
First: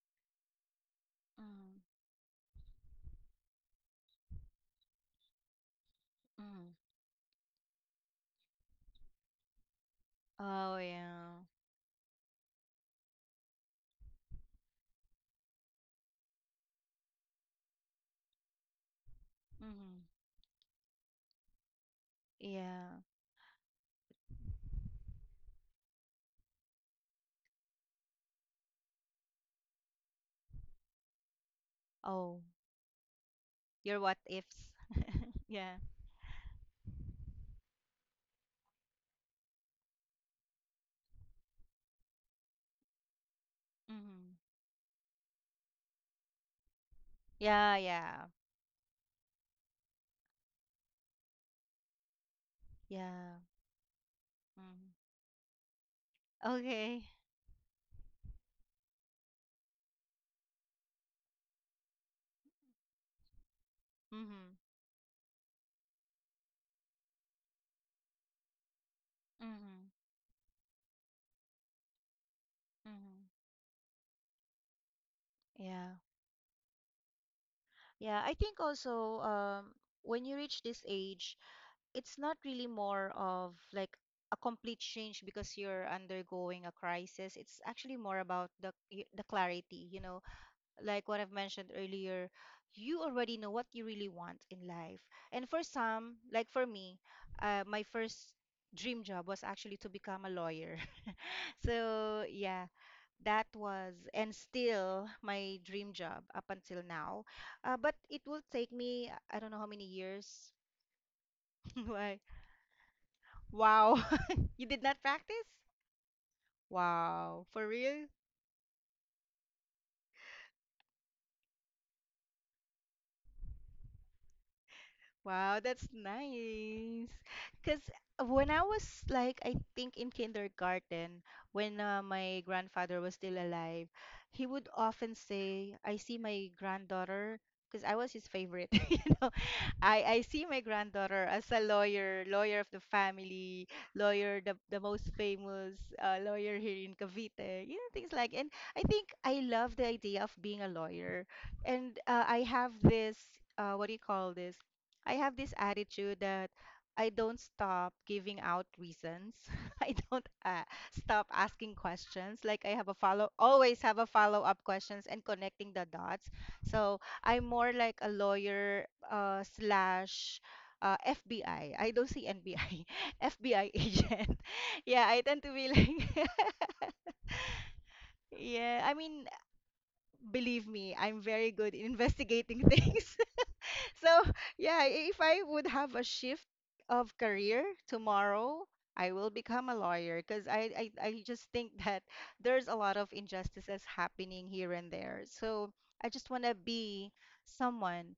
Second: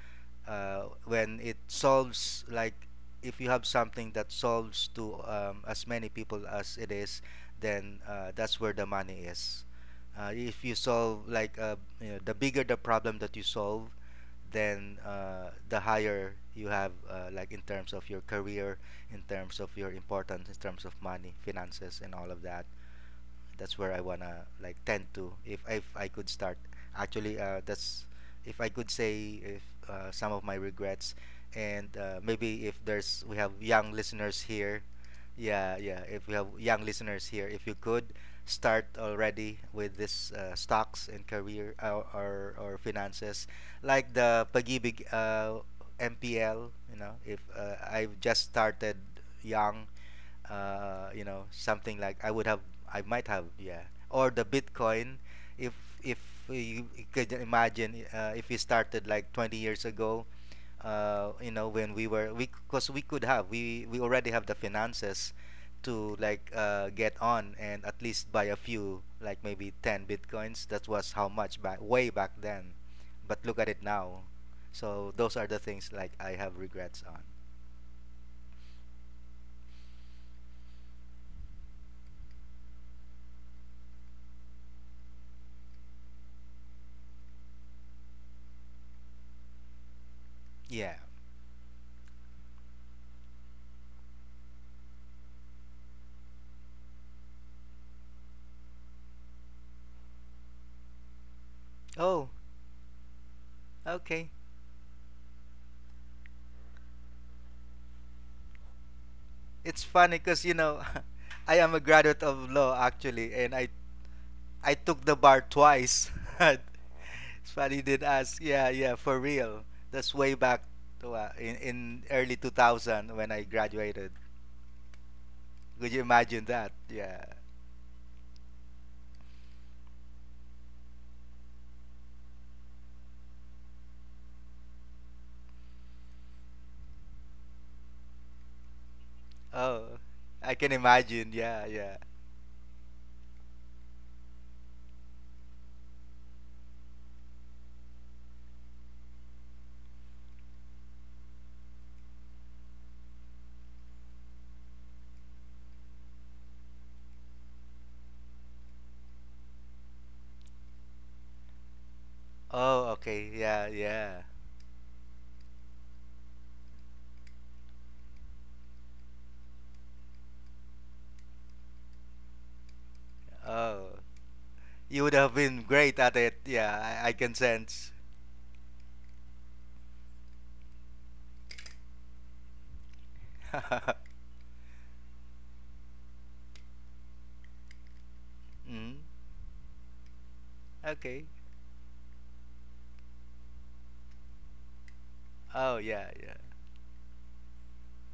S2: when it
S1: Mm-hmm.
S2: solves like, if you have something that solves to as many people
S1: Mm-hmm.
S2: as it is, then that's where the money is. If you
S1: Oh,
S2: solve
S1: yeah.
S2: like, the bigger the problem that you solve, then the higher you have like in terms of your career, in terms of your
S1: Mm-hmm.
S2: importance, in terms of money, finances, and all of that.
S1: Yeah.
S2: That's where I wanna like tend to, if I could start. Actually, that's, if I could say, if some of my regrets, and
S1: Oh,
S2: maybe if there's we have young
S1: your what
S2: listeners
S1: ifs.
S2: here,
S1: [LAUGHS] Yeah.
S2: yeah, yeah. If we have young listeners here, if you could start already with this stocks and career or finances, like
S1: Mm-hmm.
S2: the pagibig, MPL, you know. If
S1: Yeah,
S2: I've
S1: yeah.
S2: just started young, you know, something like I would have, I might
S1: Yeah.
S2: have. Yeah, or the
S1: Mm-hmm.
S2: Bitcoin. If if you,
S1: Okay.
S2: you could imagine, if we started like 20 years ago, you know, when we were we because we already have
S1: Mm-hmm.
S2: the finances to like get on and at least buy a few, like maybe
S1: Mm-hmm.
S2: 10 bitcoins, that was how much back way back then.
S1: Mm-hmm.
S2: But look at it now. So those are the things
S1: Yeah.
S2: like I have regrets on.
S1: Yeah. I think also when you reach this age, it's not really more of like a complete change because you're undergoing a crisis. It's actually more about the y- the clarity, you know,
S2: Yeah.
S1: like what I've mentioned earlier, you already know what you really want in life. And for some, like for me, my first dream job was actually to become a lawyer. [LAUGHS] So,
S2: Oh,
S1: yeah, that was and
S2: okay.
S1: still my dream job up until now. But it will take me, I don't know how many
S2: It's funny because,
S1: years.
S2: you know, [LAUGHS] I am a
S1: [LAUGHS] Why?
S2: graduate of law actually, and I
S1: Wow. [LAUGHS] You
S2: I
S1: did not
S2: took the bar
S1: practice?
S2: twice. [LAUGHS]
S1: Wow.
S2: It's
S1: For
S2: funny you did
S1: real?
S2: ask. Yeah, yeah, for real. That's way back to, in early 2000 when I graduated.
S1: Wow, that's
S2: Could you imagine that?
S1: nice.
S2: Yeah.
S1: Because when I was like, I think in kindergarten, when my grandfather was still alive, he would often say, I see my granddaughter, because I was his favorite, [LAUGHS] you know.
S2: Oh,
S1: I see
S2: I
S1: my
S2: can
S1: granddaughter
S2: imagine.
S1: as a
S2: Yeah, yeah.
S1: lawyer, lawyer of the family, lawyer, the most famous lawyer here in Cavite, you know, things like. And I think I love the idea of being a lawyer. And I have this, what do you call this? I have this attitude that I don't stop giving out reasons. [LAUGHS] I don't stop asking questions. Like I have
S2: Oh,
S1: a follow,
S2: okay. Yeah,
S1: always have a
S2: yeah.
S1: follow up questions and connecting the dots. So I'm more like a lawyer slash FBI. I don't see NBI, FBI [LAUGHS]
S2: Oh,
S1: agent. [LAUGHS]
S2: you
S1: Yeah,
S2: would
S1: I
S2: have
S1: tend to
S2: been
S1: be
S2: great at
S1: like,
S2: it. Yeah, I can sense.
S1: [LAUGHS] yeah. I mean, believe me, I'm very good in [LAUGHS] investigating things. So
S2: [LAUGHS]
S1: [LAUGHS] yeah, if I would have a shift of career tomorrow,
S2: Mm,
S1: I will become a lawyer, because I
S2: okay.
S1: just think [LAUGHS] that there's a lot of injustices happening here and there. So
S2: Oh,
S1: I
S2: yeah,
S1: just
S2: yeah.
S1: want to be someone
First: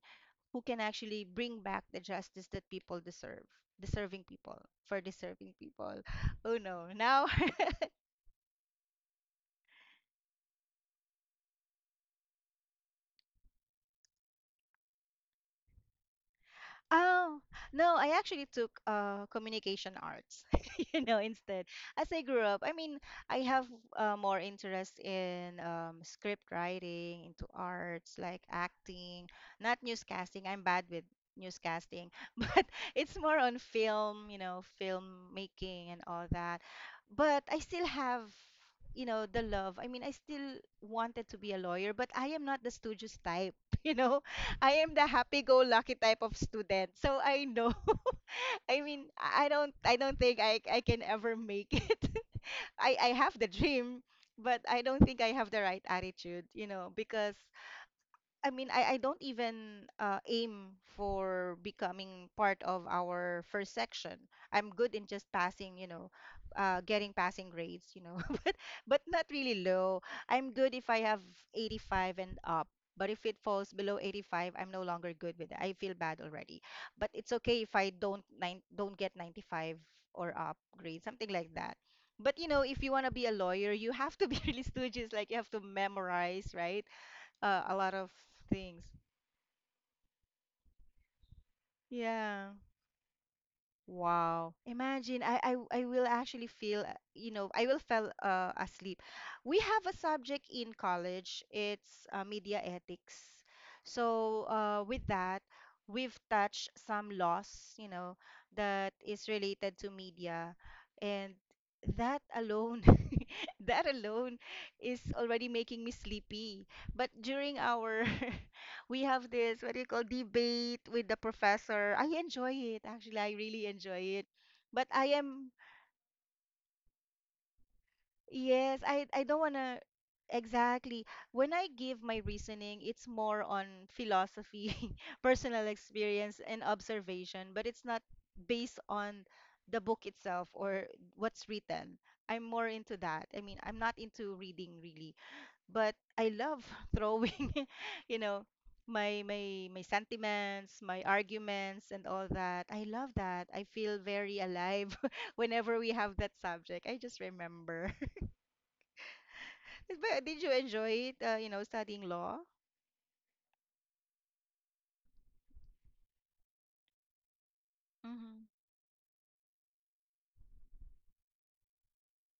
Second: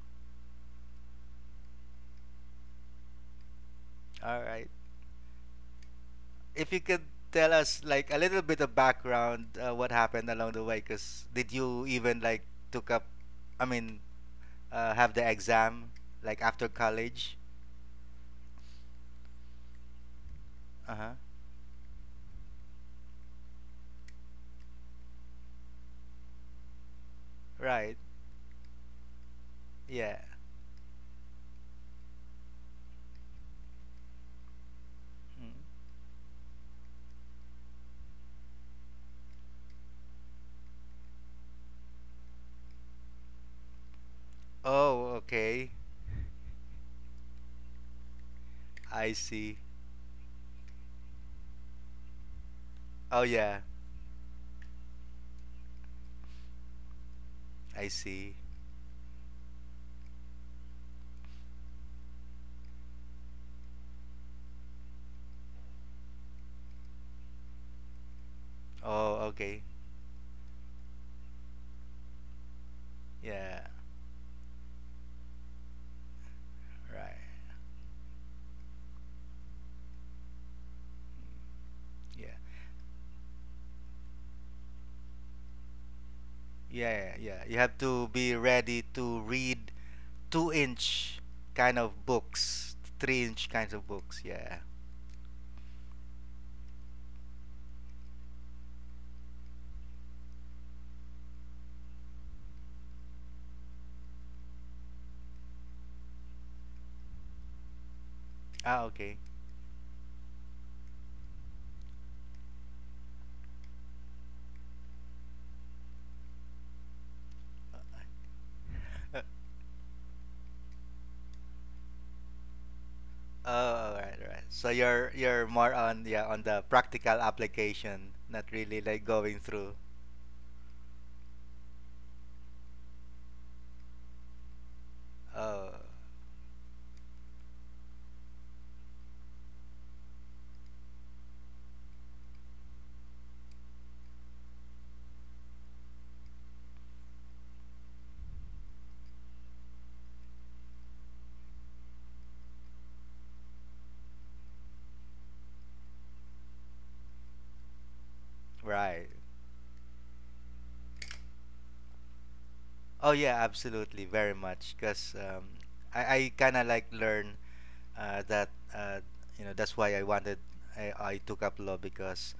S1: who can actually bring back the justice that people deserve, deserving
S2: All
S1: people,
S2: right.
S1: for deserving people. [LAUGHS] Oh
S2: If you
S1: no,
S2: could
S1: now
S2: tell
S1: [LAUGHS]
S2: us like a little bit of background, what happened along the way? Because did you even like took up, I mean, have the exam like after college?
S1: oh, no, I actually took communication arts, [LAUGHS]
S2: Uh
S1: you
S2: huh.
S1: know, instead. As I grew up, I mean, I have more interest in script writing, into
S2: Right.
S1: arts like acting, not
S2: Yeah.
S1: newscasting. I'm bad with newscasting, [LAUGHS] but it's more on film, you know, film
S2: Mm.
S1: making and all that. But I still have, you know, the love. I mean, I still wanted to be a lawyer, but I am not the studious type, [LAUGHS] you know. I am the
S2: Oh, okay.
S1: happy-go-lucky type of student. So I know. [LAUGHS] I mean,
S2: I
S1: I
S2: see.
S1: don't think I can ever make it. [LAUGHS] I
S2: Oh,
S1: have the
S2: yeah.
S1: dream, but I don't think I have the right attitude, you know, because
S2: I see.
S1: I mean, I don't even aim for becoming part of our first section. I'm good in just passing, you know, getting passing grades, you know, but
S2: Oh,
S1: not
S2: okay.
S1: really low. I'm good if I have 85 and up. But if it
S2: Yeah.
S1: falls below 85, I'm no longer good with it. I feel bad already. But it's
S2: Right.
S1: okay if I don't get 95 or up grade, something like that.
S2: Yeah.
S1: But you know, if you want to be a lawyer, you have to be [LAUGHS] really studious. Like you have to memorize, right?
S2: Yeah. You have
S1: A lot
S2: to
S1: of
S2: be ready
S1: things.
S2: to read two-inch kind of
S1: Yeah.
S2: books, three-inch kinds of books.
S1: Wow.
S2: Yeah.
S1: Imagine, I will actually feel, you know, I will fell asleep. We have a subject in college. It's media ethics. So with that, we've touched some laws, you know,
S2: Ah,
S1: that
S2: okay.
S1: is related to media, and that alone, [LAUGHS] that alone is already making me sleepy. But during our [LAUGHS] we
S2: Uh,
S1: have this what do you call debate with the professor. I enjoy it actually. I really
S2: oh, right,
S1: enjoy it.
S2: right. So
S1: But
S2: you're
S1: I am,
S2: more on, yeah, on the practical application, not really
S1: yes,
S2: like
S1: I
S2: going
S1: don't want
S2: through.
S1: to, exactly. When I give my reasoning, it's more on philosophy, [LAUGHS] personal
S2: Oh,
S1: experience and observation, but it's not based on the book itself or what's written. I'm more into that. I mean, I'm not into reading really, but I love [LAUGHS] throwing, [LAUGHS] you know, my sentiments, my arguments, and all that. I love that. I feel very alive [LAUGHS] whenever we have that subject. I just remember. [LAUGHS]
S2: right.
S1: But did you enjoy it? You know, studying law.
S2: Oh yeah, absolutely, very much. Cause I kind of like learn uh, that
S1: Mm-hmm.
S2: uh, you know, that's why I wanted, I took up law because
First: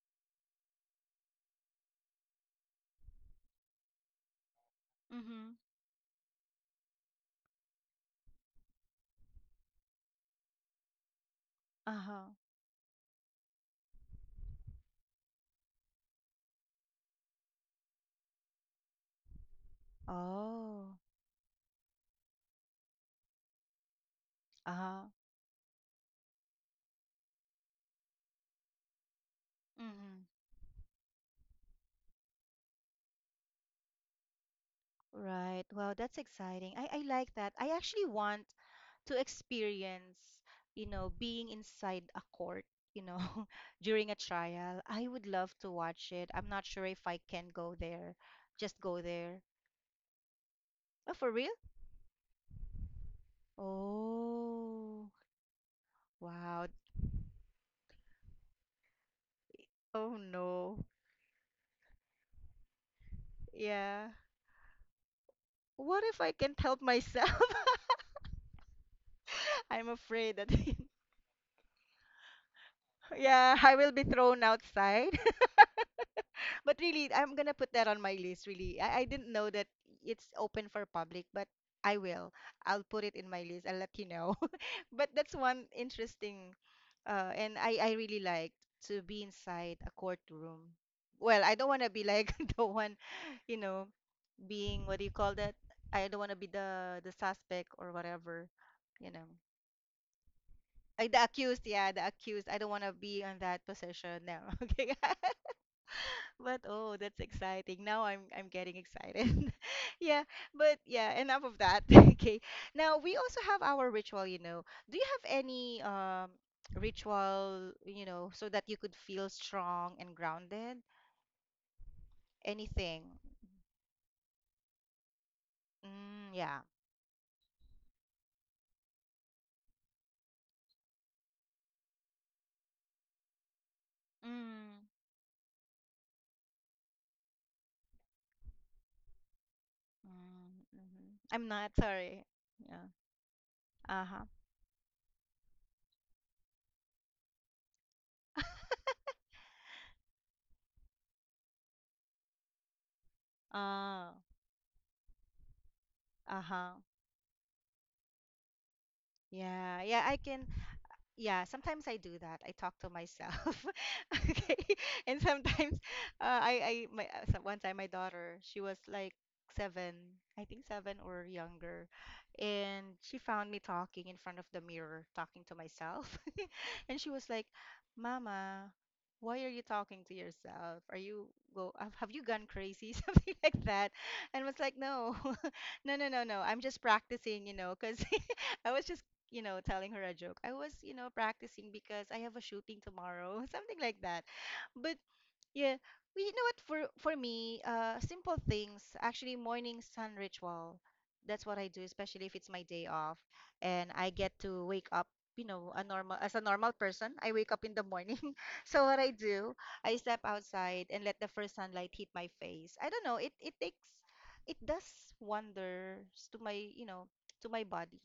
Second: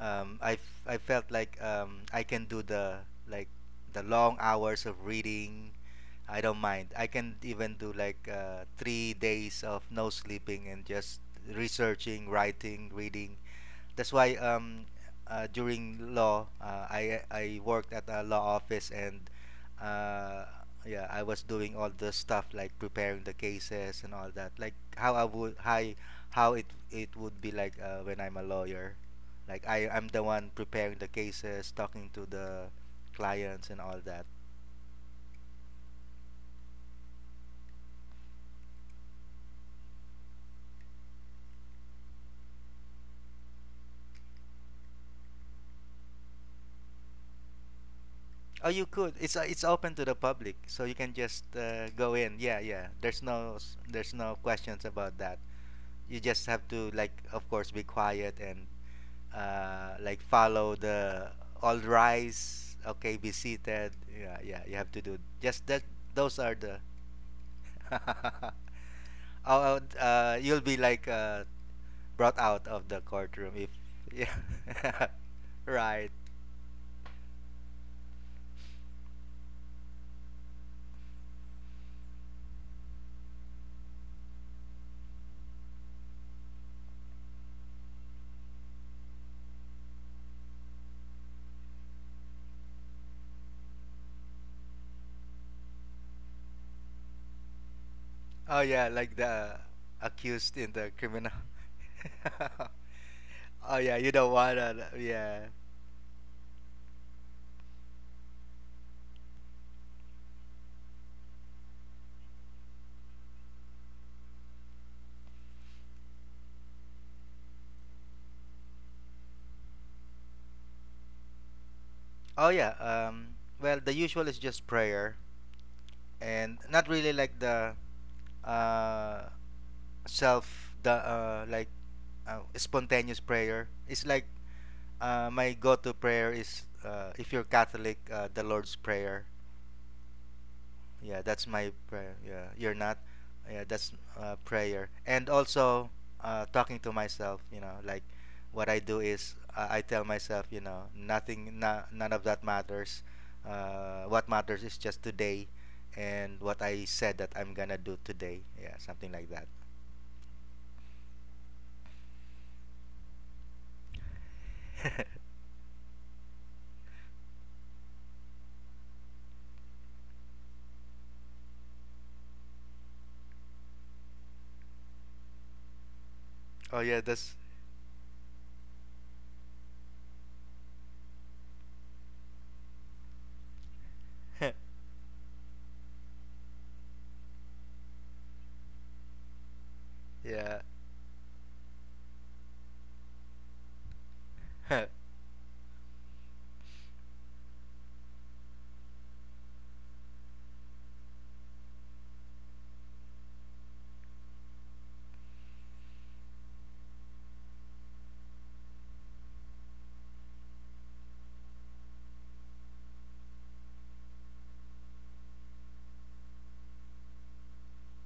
S2: I felt like, I can do the like the long hours of
S1: Mm-hmm.
S2: reading. I don't mind. I can even do like 3 days of no sleeping and just researching,
S1: Uh-huh.
S2: writing, reading. That's why during law, I worked at a law office, and uh,
S1: Oh.
S2: yeah, I was doing all the stuff like preparing the cases and all that, like
S1: Uh-huh.
S2: how it would be like when I'm a lawyer. Like I'm the
S1: Mm-hmm.
S2: one preparing the cases, talking to the clients and all that.
S1: Right. Wow, that's exciting. I like that. I actually want to experience, you know, being inside a court, you know, [LAUGHS] during a trial. I would love to watch it. I'm not sure if I can go there.
S2: Oh,
S1: Just
S2: you
S1: go
S2: could.
S1: there.
S2: It's open to the public, so you can
S1: Oh, for
S2: just
S1: real?
S2: go in. Yeah, yeah. There's there's no questions
S1: Oh,
S2: about that. You just have
S1: wow.
S2: to, like, of course, be quiet and
S1: Oh
S2: like follow
S1: no.
S2: the all rise, okay, be seated.
S1: Yeah.
S2: Yeah, yeah. You have to do just that.
S1: What if I
S2: Those are
S1: can't help
S2: the.
S1: myself? [LAUGHS]
S2: [LAUGHS] Oh,
S1: I'm
S2: oh,
S1: afraid that,
S2: you'll be like brought out of the
S1: [LAUGHS]
S2: courtroom
S1: yeah,
S2: if,
S1: I will be thrown
S2: yeah,
S1: outside.
S2: [LAUGHS] right.
S1: But really, I'm gonna put that on my list, really. I didn't know that it's open for public, but I will. I'll put it in my list. I'll let you know. [LAUGHS] But that's one interesting, and I really like to be inside a courtroom. Well, I don't want to be like [LAUGHS] the one, you know, being what do you call that? I don't want to be the suspect or whatever,
S2: Oh yeah,
S1: you
S2: like
S1: know.
S2: the accused in the
S1: Like the
S2: criminal.
S1: accused, yeah, the accused. I don't want to be on that
S2: [LAUGHS] Oh yeah, you
S1: position
S2: don't
S1: now. [LAUGHS]
S2: wanna.
S1: Okay. [LAUGHS]
S2: Yeah.
S1: But oh, that's exciting. Now I'm getting excited. [LAUGHS] Yeah, but yeah, enough of that. [LAUGHS] Okay. Now we also have our ritual. Do you have any [TSK] so that you could feel strong and grounded?
S2: Oh yeah.
S1: Anything?
S2: Well, the usual is just prayer,
S1: Mm,
S2: and
S1: yeah.
S2: not really like the uh self the like spontaneous prayer. It's like,
S1: Mm,
S2: my go-to prayer is, if you're Catholic, the Lord's Prayer.
S1: mm, hmm,
S2: Yeah,
S1: I'm
S2: that's
S1: not
S2: my prayer.
S1: sorry.
S2: Yeah, you're
S1: Yeah.
S2: not. Yeah, that's
S1: Uh-huh.
S2: prayer. And also, talking to myself, you know. Like what I do is, I tell myself, you know, nothing, na- none of that matters.
S1: Uh,
S2: What matters is just today and what
S1: uh-huh.
S2: I said that I'm gonna do today. Yeah, something like that.
S1: Yeah. Yeah, I can Yeah, sometimes I do that. I talk to myself. [LAUGHS] Okay. And sometimes one time my daughter, she was like 7, I think 7 or younger, and she found me talking in front of the mirror, talking to myself. [LAUGHS]
S2: Oh,
S1: And
S2: yeah,
S1: she was
S2: that's.
S1: like, "Mama, why are you talking to yourself? Are you go have you gone crazy?" [LAUGHS] Something like that. And was like,
S2: [LAUGHS]
S1: "No. [LAUGHS] No, no, no, no. I'm just practicing, you know, 'cause [LAUGHS] I was just telling her a joke. I
S2: Yeah.
S1: was, practicing because I have a shooting tomorrow," [LAUGHS] something like that.
S2: [LAUGHS]
S1: But yeah, well, you know what? For me, simple things. Actually, morning sun ritual. That's what I do, especially if it's my day off, and I get to wake up. You know, a normal as a normal person, I wake up in the morning. [LAUGHS] So what I do, I step outside and let the first sunlight hit my face. I don't know. It does wonders to my you know to my body.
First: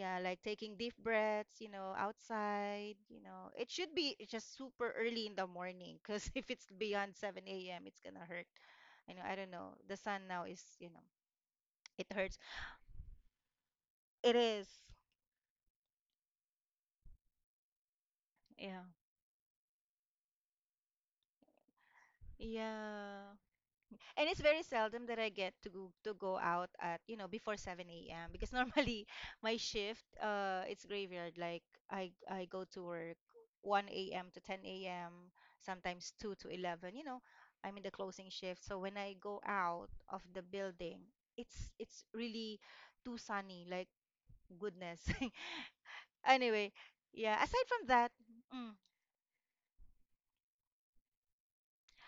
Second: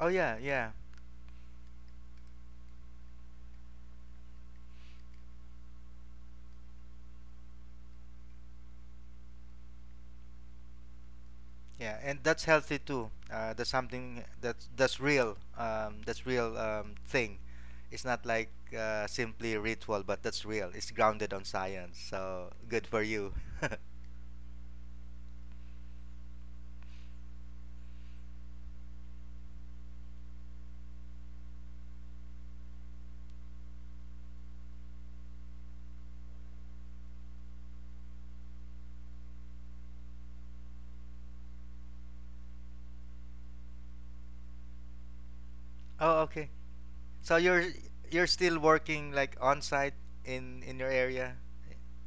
S2: Oh, yeah,
S1: like
S2: yeah.
S1: taking deep breaths, you know, outside. It should be just super early in the morning because [LAUGHS] if it's beyond 7 a.m., it's gonna hurt. I know, I don't know. The sun now is, you know,
S2: Yeah,
S1: it
S2: and
S1: hurts.
S2: that's healthy too. That's something
S1: It is.
S2: that's real. That's real, thing. It's not like
S1: Yeah.
S2: simply ritual, but that's real. It's grounded on science. So good for you.
S1: Yeah. And it's very seldom that I get to go out at you know before 7 a.m. because normally [LAUGHS] my shift it's graveyard, like I go to work 1 a.m. to 10 a.m., sometimes 2 to 11. You know, I'm in the closing shift, so when I go out of the building, it's really too sunny, like goodness.
S2: [LAUGHS] Oh,
S1: [LAUGHS]
S2: okay.
S1: Anyway,
S2: So
S1: yeah,
S2: you're
S1: aside from that.
S2: still
S1: Mm,
S2: working like on site in your area,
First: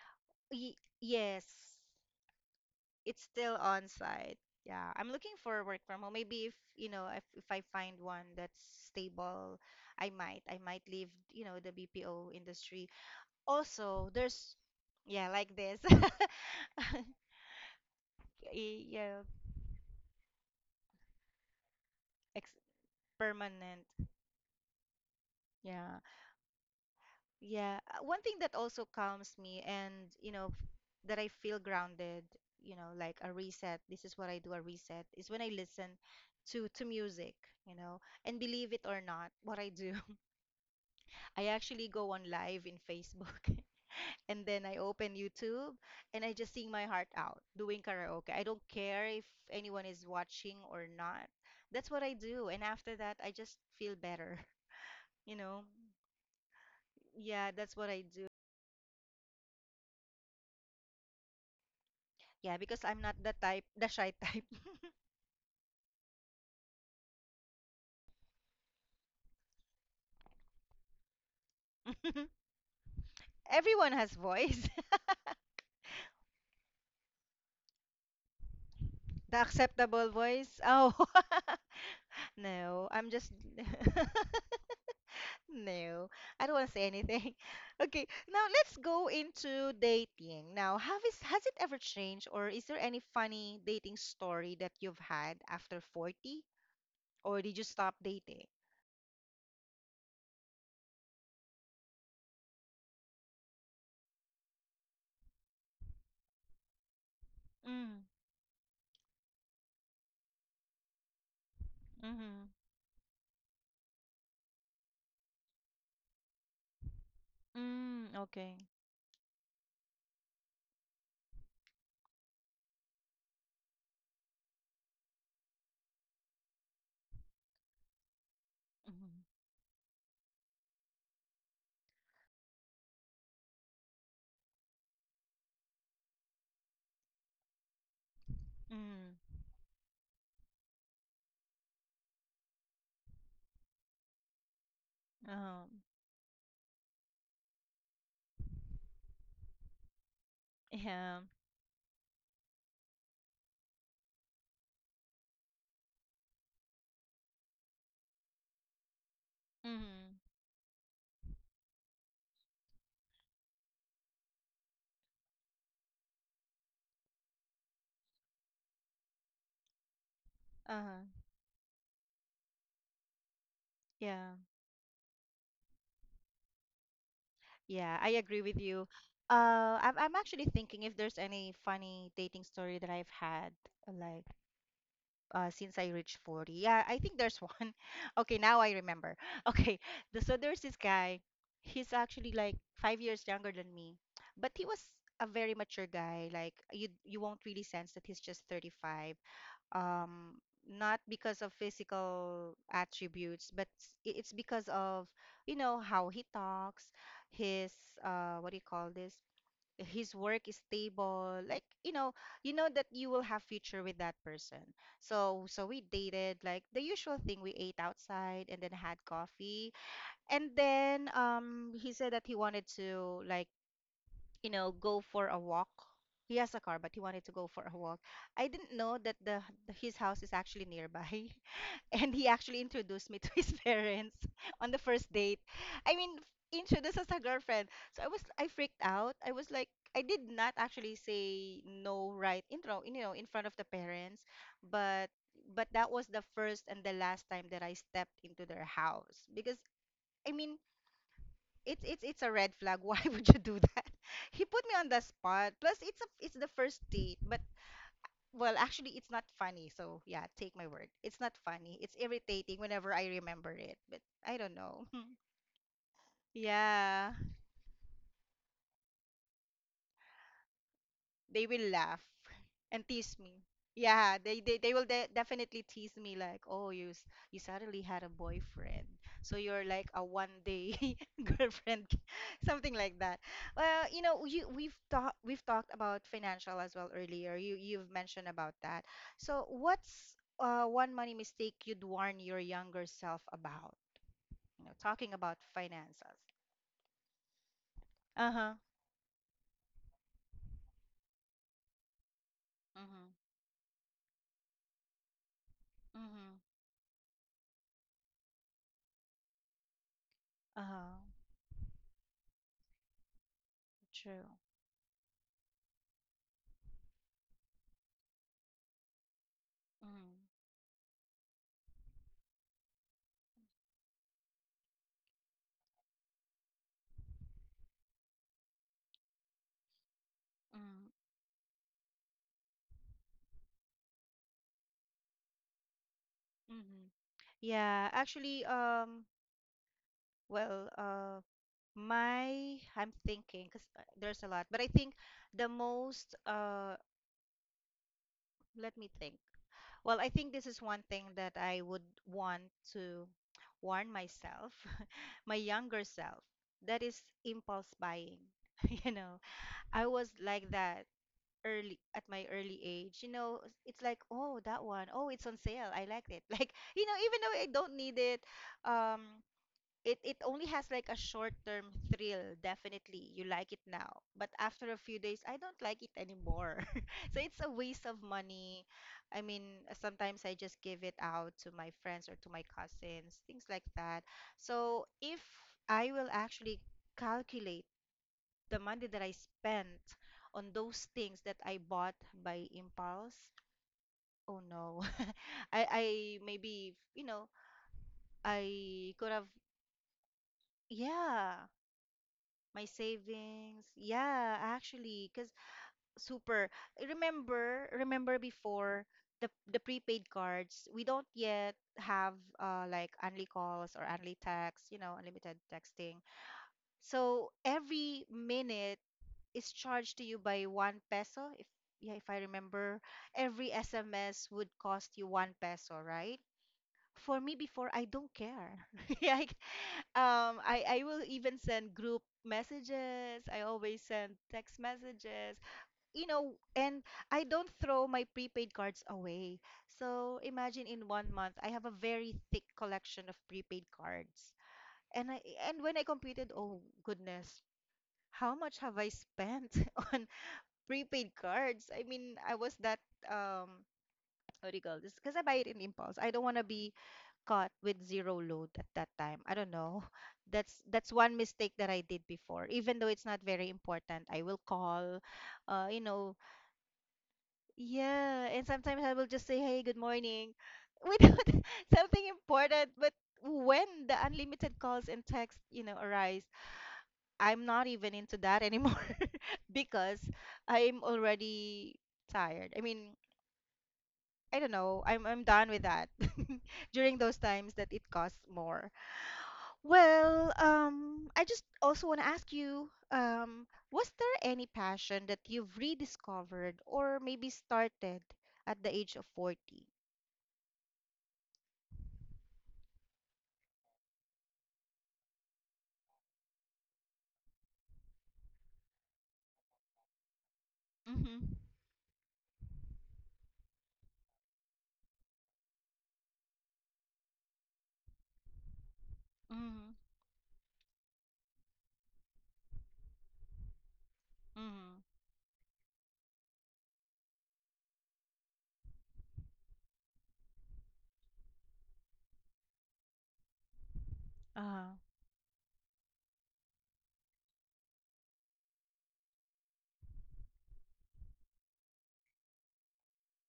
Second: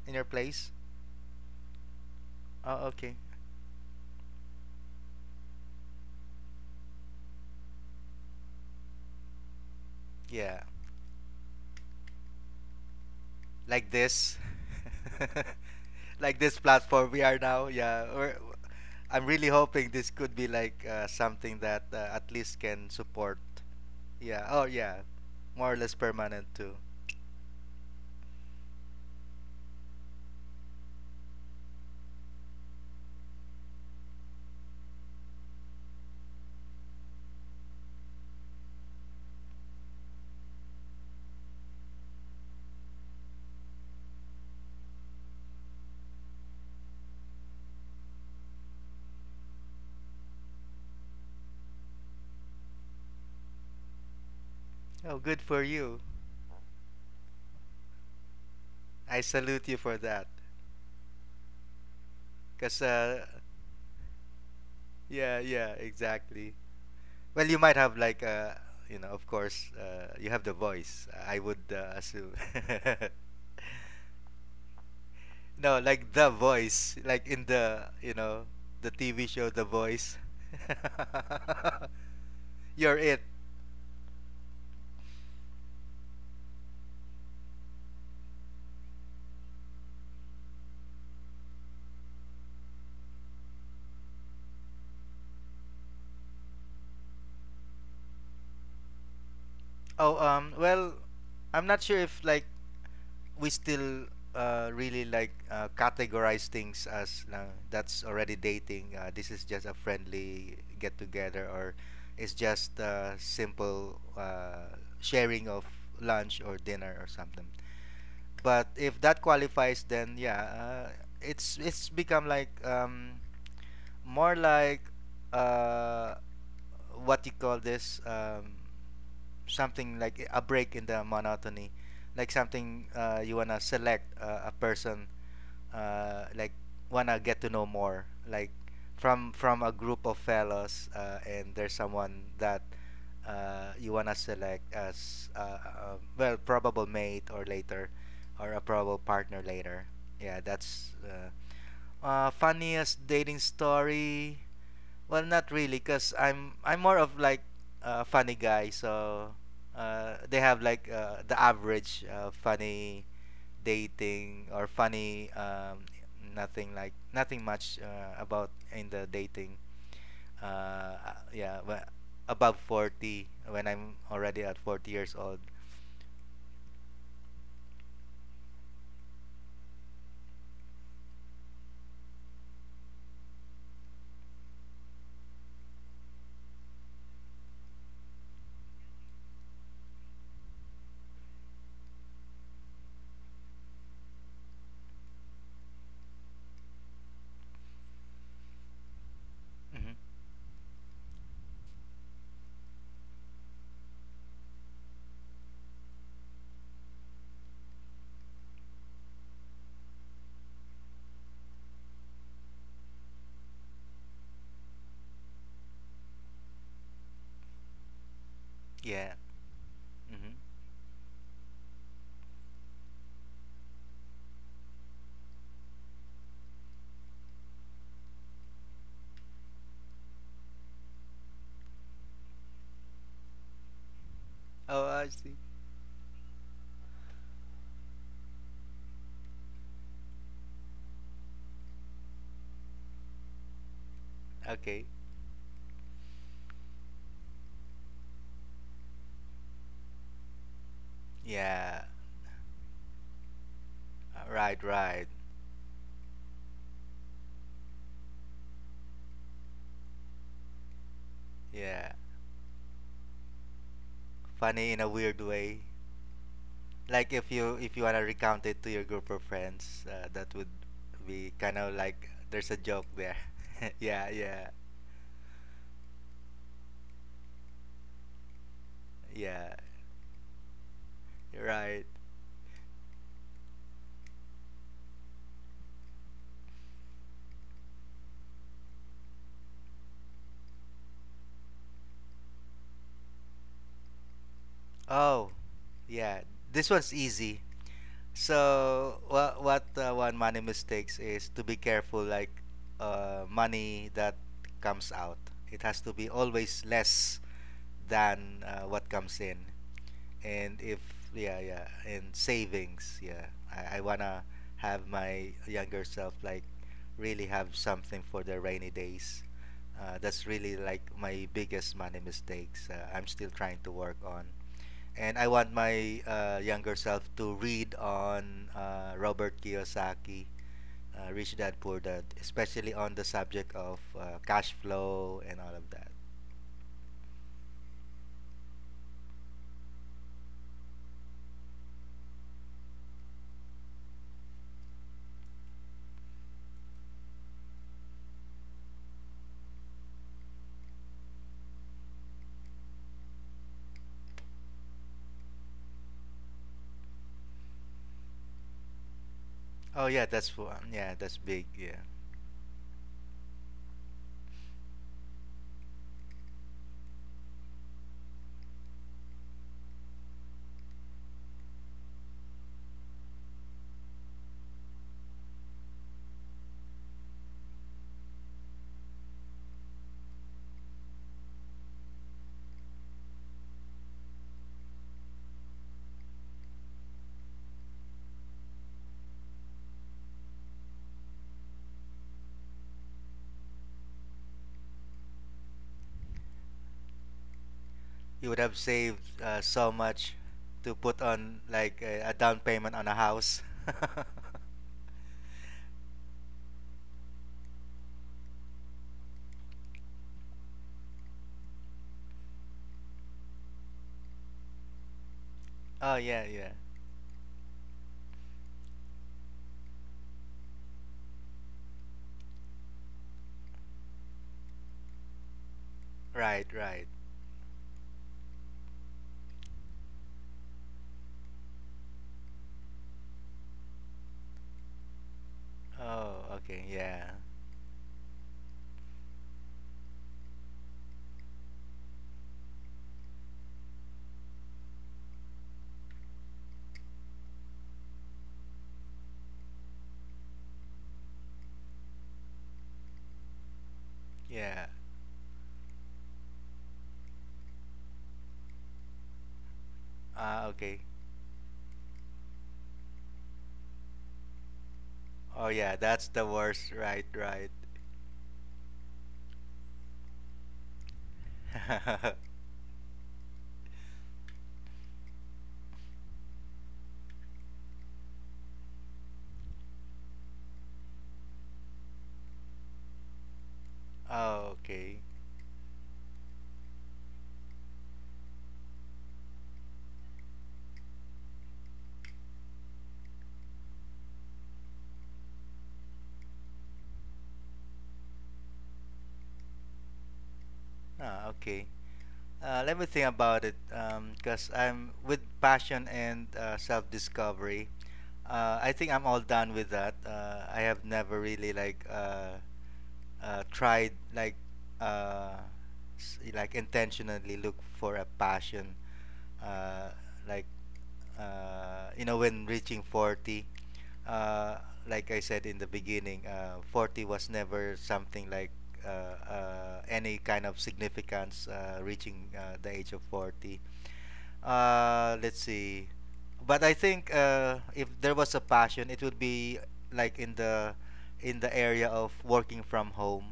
S2: in your place.
S1: yes,
S2: Oh, okay.
S1: it's still on site. Yeah, I'm looking for work from home. Maybe if, you know, if I find one that's stable, I might. I
S2: Yeah,
S1: might leave, you know, the BPO industry.
S2: like
S1: Also,
S2: this.
S1: there's, yeah, like this. [LAUGHS]
S2: [LAUGHS] Like this platform we are now. Yeah, we're,
S1: Yeah,
S2: I'm really hoping this could be like something that at
S1: ex
S2: least can support.
S1: permanent.
S2: Yeah. Oh yeah, more or less
S1: Yeah.
S2: permanent too.
S1: Yeah. One thing that also calms me and that I feel grounded, you know, like a reset. This is what I do, a reset, is when I listen to music, you know. And believe it or not, what I do, I actually go on live in Facebook [LAUGHS] and then I open YouTube and I just sing my heart out doing karaoke. I don't care if anyone is watching or not. That's what I do. And after that, I just feel better,
S2: Oh,
S1: [LAUGHS] you
S2: good for
S1: know?
S2: you.
S1: Yeah, that's what I do.
S2: I salute you for that.
S1: Yeah,
S2: Cause
S1: because I'm not the type, the shy type.
S2: Yeah, yeah, exactly. Well, you might have like, of course, you have the voice, I would assume.
S1: [LAUGHS] Everyone has voice. [LAUGHS]
S2: [LAUGHS] No, like the voice, like in the, you know, the TV
S1: The
S2: show, The
S1: acceptable
S2: Voice.
S1: voice. Oh, [LAUGHS]
S2: [LAUGHS]
S1: no,
S2: You're
S1: I'm
S2: it.
S1: just. [LAUGHS] No, I don't want to say anything. [LAUGHS] Okay, now let's go into dating. Now, have is has it ever changed, or is there any funny dating story that you've had after 40, or did you stop dating?
S2: Oh, well, I'm not sure if like we still really like categorize things as, that's
S1: Mm,
S2: already dating. This is just a friendly get together, or it's
S1: mm-hmm.
S2: just simple sharing of lunch or dinner or something.
S1: Mm, okay.
S2: But if that qualifies, then yeah, it's become like, more like, uh, what you call this
S1: Mm-hmm.
S2: something like a break in the monotony, like something you wanna select a person, uh, like wanna get to know more, like
S1: Mm,
S2: from a group of fellows, and there's someone that you wanna select as,
S1: um,
S2: well, probable mate or later, or a probable partner later. Yeah,
S1: [LAUGHS]
S2: that's
S1: yeah.
S2: funniest dating story. Well, not really, cause I'm more of like a funny guy. So
S1: Mm-hmm.
S2: they have like the average funny dating or funny, nothing like nothing much about in the dating.
S1: Uh-huh.
S2: Yeah, but above 40, when I'm
S1: Yeah.
S2: already at 40 years old.
S1: Yeah, I agree with you. I'm actually thinking if there's any funny dating story that I've had, like since I reached 40. Yeah, I think there's one. [LAUGHS] Okay, now I remember. [LAUGHS] Okay, so there's this guy. He's actually like 5 years younger than me, but he was a very mature guy. Like you won't really sense that he's just 35.
S2: Hmm.
S1: Um, not because of physical attributes, but it's because of, you know, how he talks, his what do you call this? His work is stable, like, you know, you know that you will have future with that person. So so we dated, like the usual thing, we ate outside and then had
S2: Yeah.
S1: coffee.
S2: Hmm.
S1: And then he said that he wanted to, like, go for a walk. He has a car, but he wanted to go for a walk. I didn't know that the his house is actually nearby, and he actually introduced me to his [LAUGHS] parents on the
S2: Oh, I
S1: first
S2: see.
S1: date. I mean, introduced as a girlfriend. So I freaked out. I was like, I did not actually say no right in front of the parents,
S2: Okay.
S1: but but that was the first and the last time that I stepped into their house because I mean,
S2: Yeah.
S1: it's a red flag. [LAUGHS] Why would you do that? He
S2: Right.
S1: put me on the
S2: Right.
S1: spot. Plus, it's a it's the first date, but well, actually, it's not funny. So, yeah, take my word. It's not funny.
S2: Yeah.
S1: It's irritating whenever I remember it, but I don't
S2: Funny in a
S1: know. [LAUGHS]
S2: weird way. Like
S1: Yeah.
S2: if you wanna recount it to your group of friends, that would be
S1: They
S2: kind
S1: will
S2: of
S1: laugh
S2: like there's a joke
S1: and
S2: there.
S1: tease me.
S2: [LAUGHS] yeah,
S1: Yeah, they
S2: yeah,
S1: they, they will definitely tease me like, "Oh, you suddenly had a boyfriend. So
S2: yeah.
S1: you're like a one day [LAUGHS]
S2: Right.
S1: girlfriend." [LAUGHS] Something like that. Well, you know, you we've talked about financial as well earlier. You've mentioned about that. So, what's one money mistake you'd warn your younger self about? You know, talking
S2: Oh,
S1: about
S2: yeah.
S1: finances.
S2: This one's easy.
S1: Uh-huh.
S2: So what one money mistakes is to be careful, like
S1: Mm-hmm.
S2: money that comes out. It has to be
S1: Mm-hmm.
S2: always less than what comes in. And if
S1: Uh-huh.
S2: yeah yeah and savings. Yeah, I wanna
S1: True.
S2: have my younger self like really have something for the rainy days.
S1: Mm-hmm.
S2: That's really like my biggest money mistakes. I'm still trying to work on. And I want my younger self to read on Robert Kiyosaki, Rich Dad Poor Dad, especially on the subject of cash flow and all of that.
S1: Mm-hmm. Yeah, actually, well, I'm thinking, because there's a lot, but I think the most, uh, let me think. Well, I think this is one thing that I would want to warn myself, [LAUGHS] my younger self, that is impulse buying. [LAUGHS] You know,
S2: Oh
S1: I
S2: yeah,
S1: was
S2: that's
S1: like
S2: one,
S1: that
S2: yeah, that's big,
S1: early
S2: yeah,
S1: at my early age. You know, it's like, oh, that one, oh, it's on sale. I liked it. [LAUGHS] Like, you know, even though I don't need it, um it only has like a short term thrill. Definitely you like it now, but after a few days I don't like it anymore. [LAUGHS] So it's a waste of money. I mean, sometimes I just give it out to my friends or to my cousins, things like that. So if I will actually calculate the money that I spent on those things that I bought by impulse, oh no, [LAUGHS] I maybe, you know,
S2: you would have
S1: I could
S2: saved
S1: have.
S2: so much to put on
S1: Yeah,
S2: like a down
S1: my
S2: payment on a house.
S1: savings. Yeah,
S2: [LAUGHS]
S1: actually, because super. Remember before the prepaid cards, we don't yet have like only calls or only text, you know, unlimited
S2: oh
S1: texting.
S2: yeah, yeah.
S1: So every minute is charged to you by 1 peso. If Yeah, if I remember, every SMS would cost you 1 peso, right?
S2: Right, right.
S1: For me before, I don't care. [LAUGHS] Yeah, I will even send group messages. I always send text messages. You
S2: Oh,
S1: know,
S2: okay,
S1: and
S2: yeah.
S1: I don't throw my prepaid cards away. So imagine in one month I have a very thick collection of prepaid cards. And I and when I computed, oh goodness, how much have I spent [LAUGHS] on prepaid cards? I mean, I was that, um what do you
S2: Yeah.
S1: call this? Because I buy it in impulse. I don't want to be caught with zero load at that time. I don't know. [LAUGHS]
S2: Ah,
S1: That's
S2: okay.
S1: that's one mistake that I did before. Even though it's not very important, I will call,
S2: Oh
S1: uh,
S2: yeah,
S1: you
S2: that's
S1: know,
S2: the worst. Right, right.
S1: yeah, and sometimes I will just say, "Hey, good morning," [LAUGHS] without [LAUGHS] something
S2: [LAUGHS]
S1: important. But when the unlimited calls and texts, you know, arise, I'm not even into that anymore [LAUGHS] because I'm already tired. I mean, I don't
S2: oh,
S1: know.
S2: okay.
S1: I'm done with that. [LAUGHS] During those times that it costs more. Well, I just also want to ask you, was there any passion that you've rediscovered or maybe started at the age of 40?
S2: Ah, okay. Let me think about it. Cause I'm with passion and self-discovery. I think I'm all done with that. I have never
S1: Mm-hmm.
S2: really like tried like uh, like intentionally look for a passion
S1: Mm-hmm.
S2: uh, like you know, when reaching 40, uh,
S1: Mm-hmm.
S2: like I said in the beginning, 40 was never something like any kind of significance, reaching the age of 40.
S1: Uh-huh.
S2: Let's see, but I think if there was a passion, it would be like in the area of working from home,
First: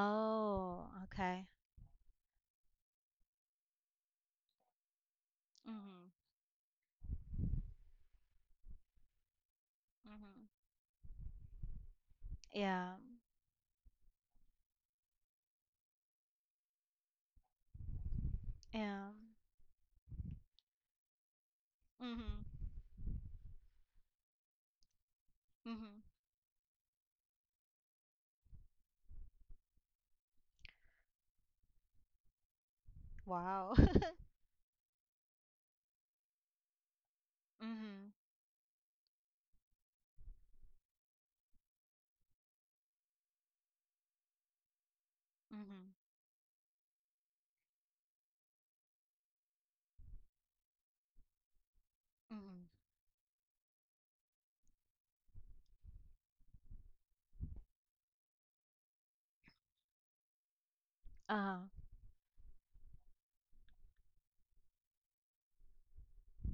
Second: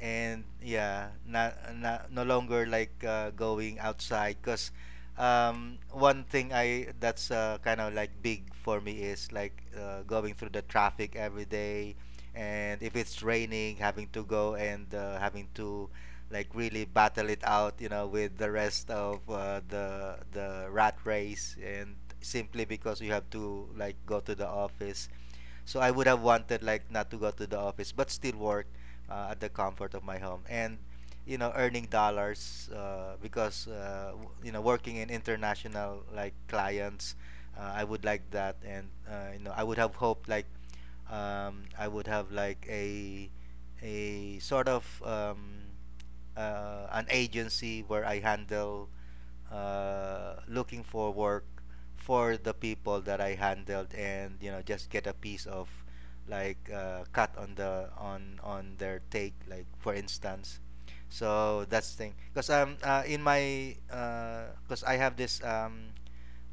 S2: and yeah,
S1: okay.
S2: not, not no longer like going outside. Because
S1: Mm-hmm.
S2: one thing I that's kind of like big for me is like going
S1: Mm-hmm.
S2: through the traffic every day, and
S1: Yeah.
S2: if it's raining, having to go, and having to like really battle it out, you know, with the rest
S1: Yeah.
S2: of the rat race, and
S1: Mm-hmm.
S2: simply because you have to like go to the office. So I
S1: Mm-hmm.
S2: would have wanted like not to go to the office, but still work at the comfort of my home, and you know, earning dollars, because
S1: Wow. [LAUGHS]
S2: you know, working in international like clients. I would
S1: Mm-hmm.
S2: like that, and you know, I would have hoped like I would have like a sort of
S1: Mm-hmm.
S2: an agency where I handle looking for work for the
S1: Mm-hmm.
S2: people that I handled, and you know, just get a piece of like cut on the on their take, like for instance.
S1: Uh-huh.
S2: So that's thing, because in my, because I have this um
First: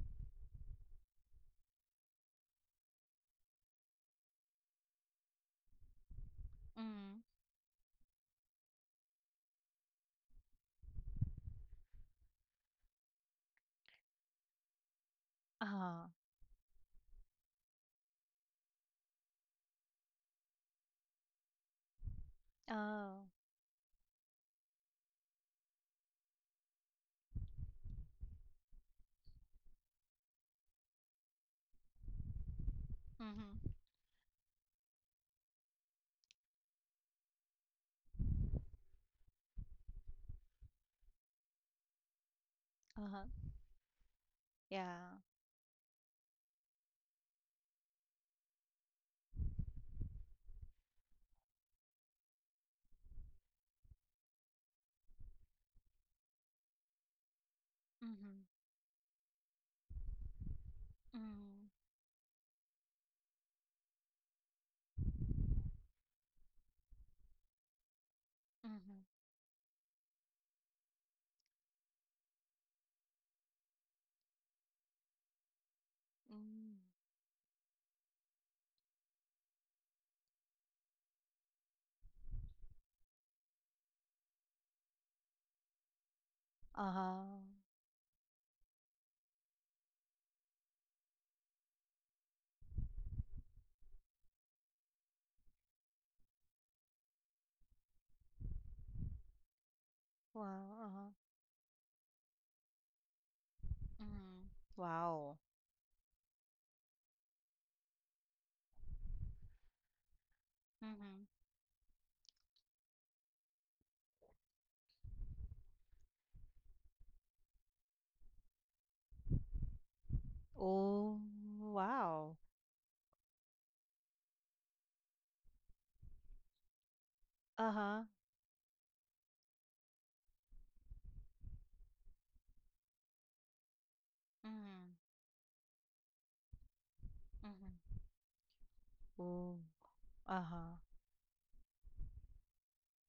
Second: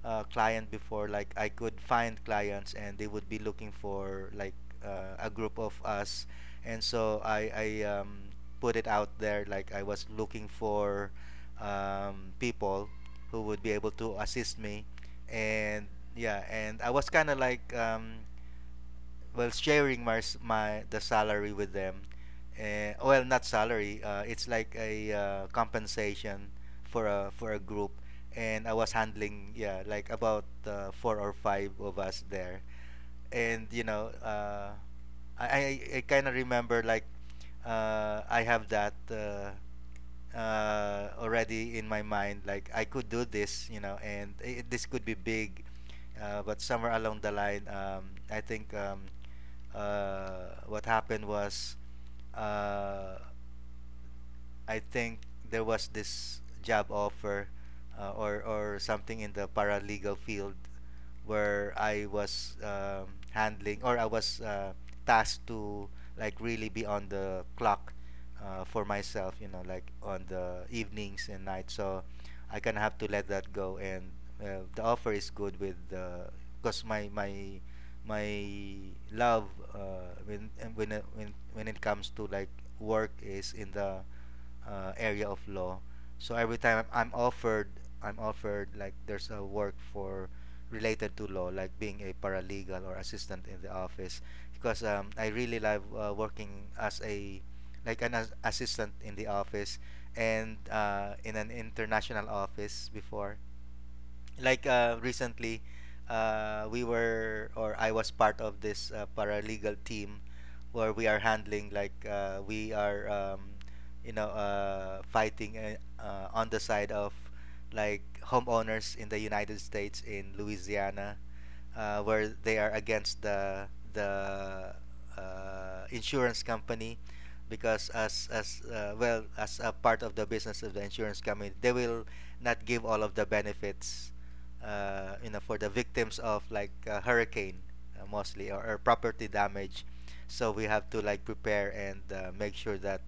S2: uh, client before, like I could find clients and they would be looking for like a group of us. And
S1: Mm-hmm.
S2: so I put it out there like I was looking for people who would be able to assist me. And
S1: Uh-huh.
S2: yeah, and I was kind of like well, sharing my the salary with them, well,
S1: Oh.
S2: not salary, it's like a compensation for a group. And I was handling, yeah, like about four or five of us there. And
S1: Mm-hmm.
S2: you know, I kind of remember like I have that already in my mind like I could
S1: Uh-huh.
S2: do this, you know, and I this could be
S1: Yeah.
S2: big. But somewhere along the line, I think, what happened was, uh, I think there was this job offer,
S1: Mm-hmm.
S2: or something in the paralegal field where I was handling, or I was tasked to like really be on the clock, for
S1: Mm-hmm.
S2: myself, you know, like on the evenings and nights. So I kind of have to let that go. And the offer is good with the,
S1: Hmm.
S2: because my love when and when it comes to like work is in the area of law. So every time
S1: Uh-huh.
S2: I'm offered like there's a work for related to law, like being a paralegal or assistant in the office, because I really love working as a like assistant in the office,
S1: Wow,
S2: and
S1: uh-huh.
S2: in an international office before,
S1: Mhm.
S2: like
S1: Wow.
S2: recently we were, or I was part of this paralegal team where we are
S1: Mhm.
S2: handling like we are you know, fighting on the side of like homeowners in the United States in Louisiana,
S1: Oh,
S2: where
S1: wow.
S2: they are against the insurance company, because
S1: Uh-huh.
S2: as well, as a part of the business of the insurance company, they will not give all of the benefits,
S1: Mhm.
S2: you know, for the victims of like hurricane
S1: Mhm.
S2: mostly, or property
S1: Oh,
S2: damage. So we
S1: uh-huh.
S2: have to like prepare and make sure that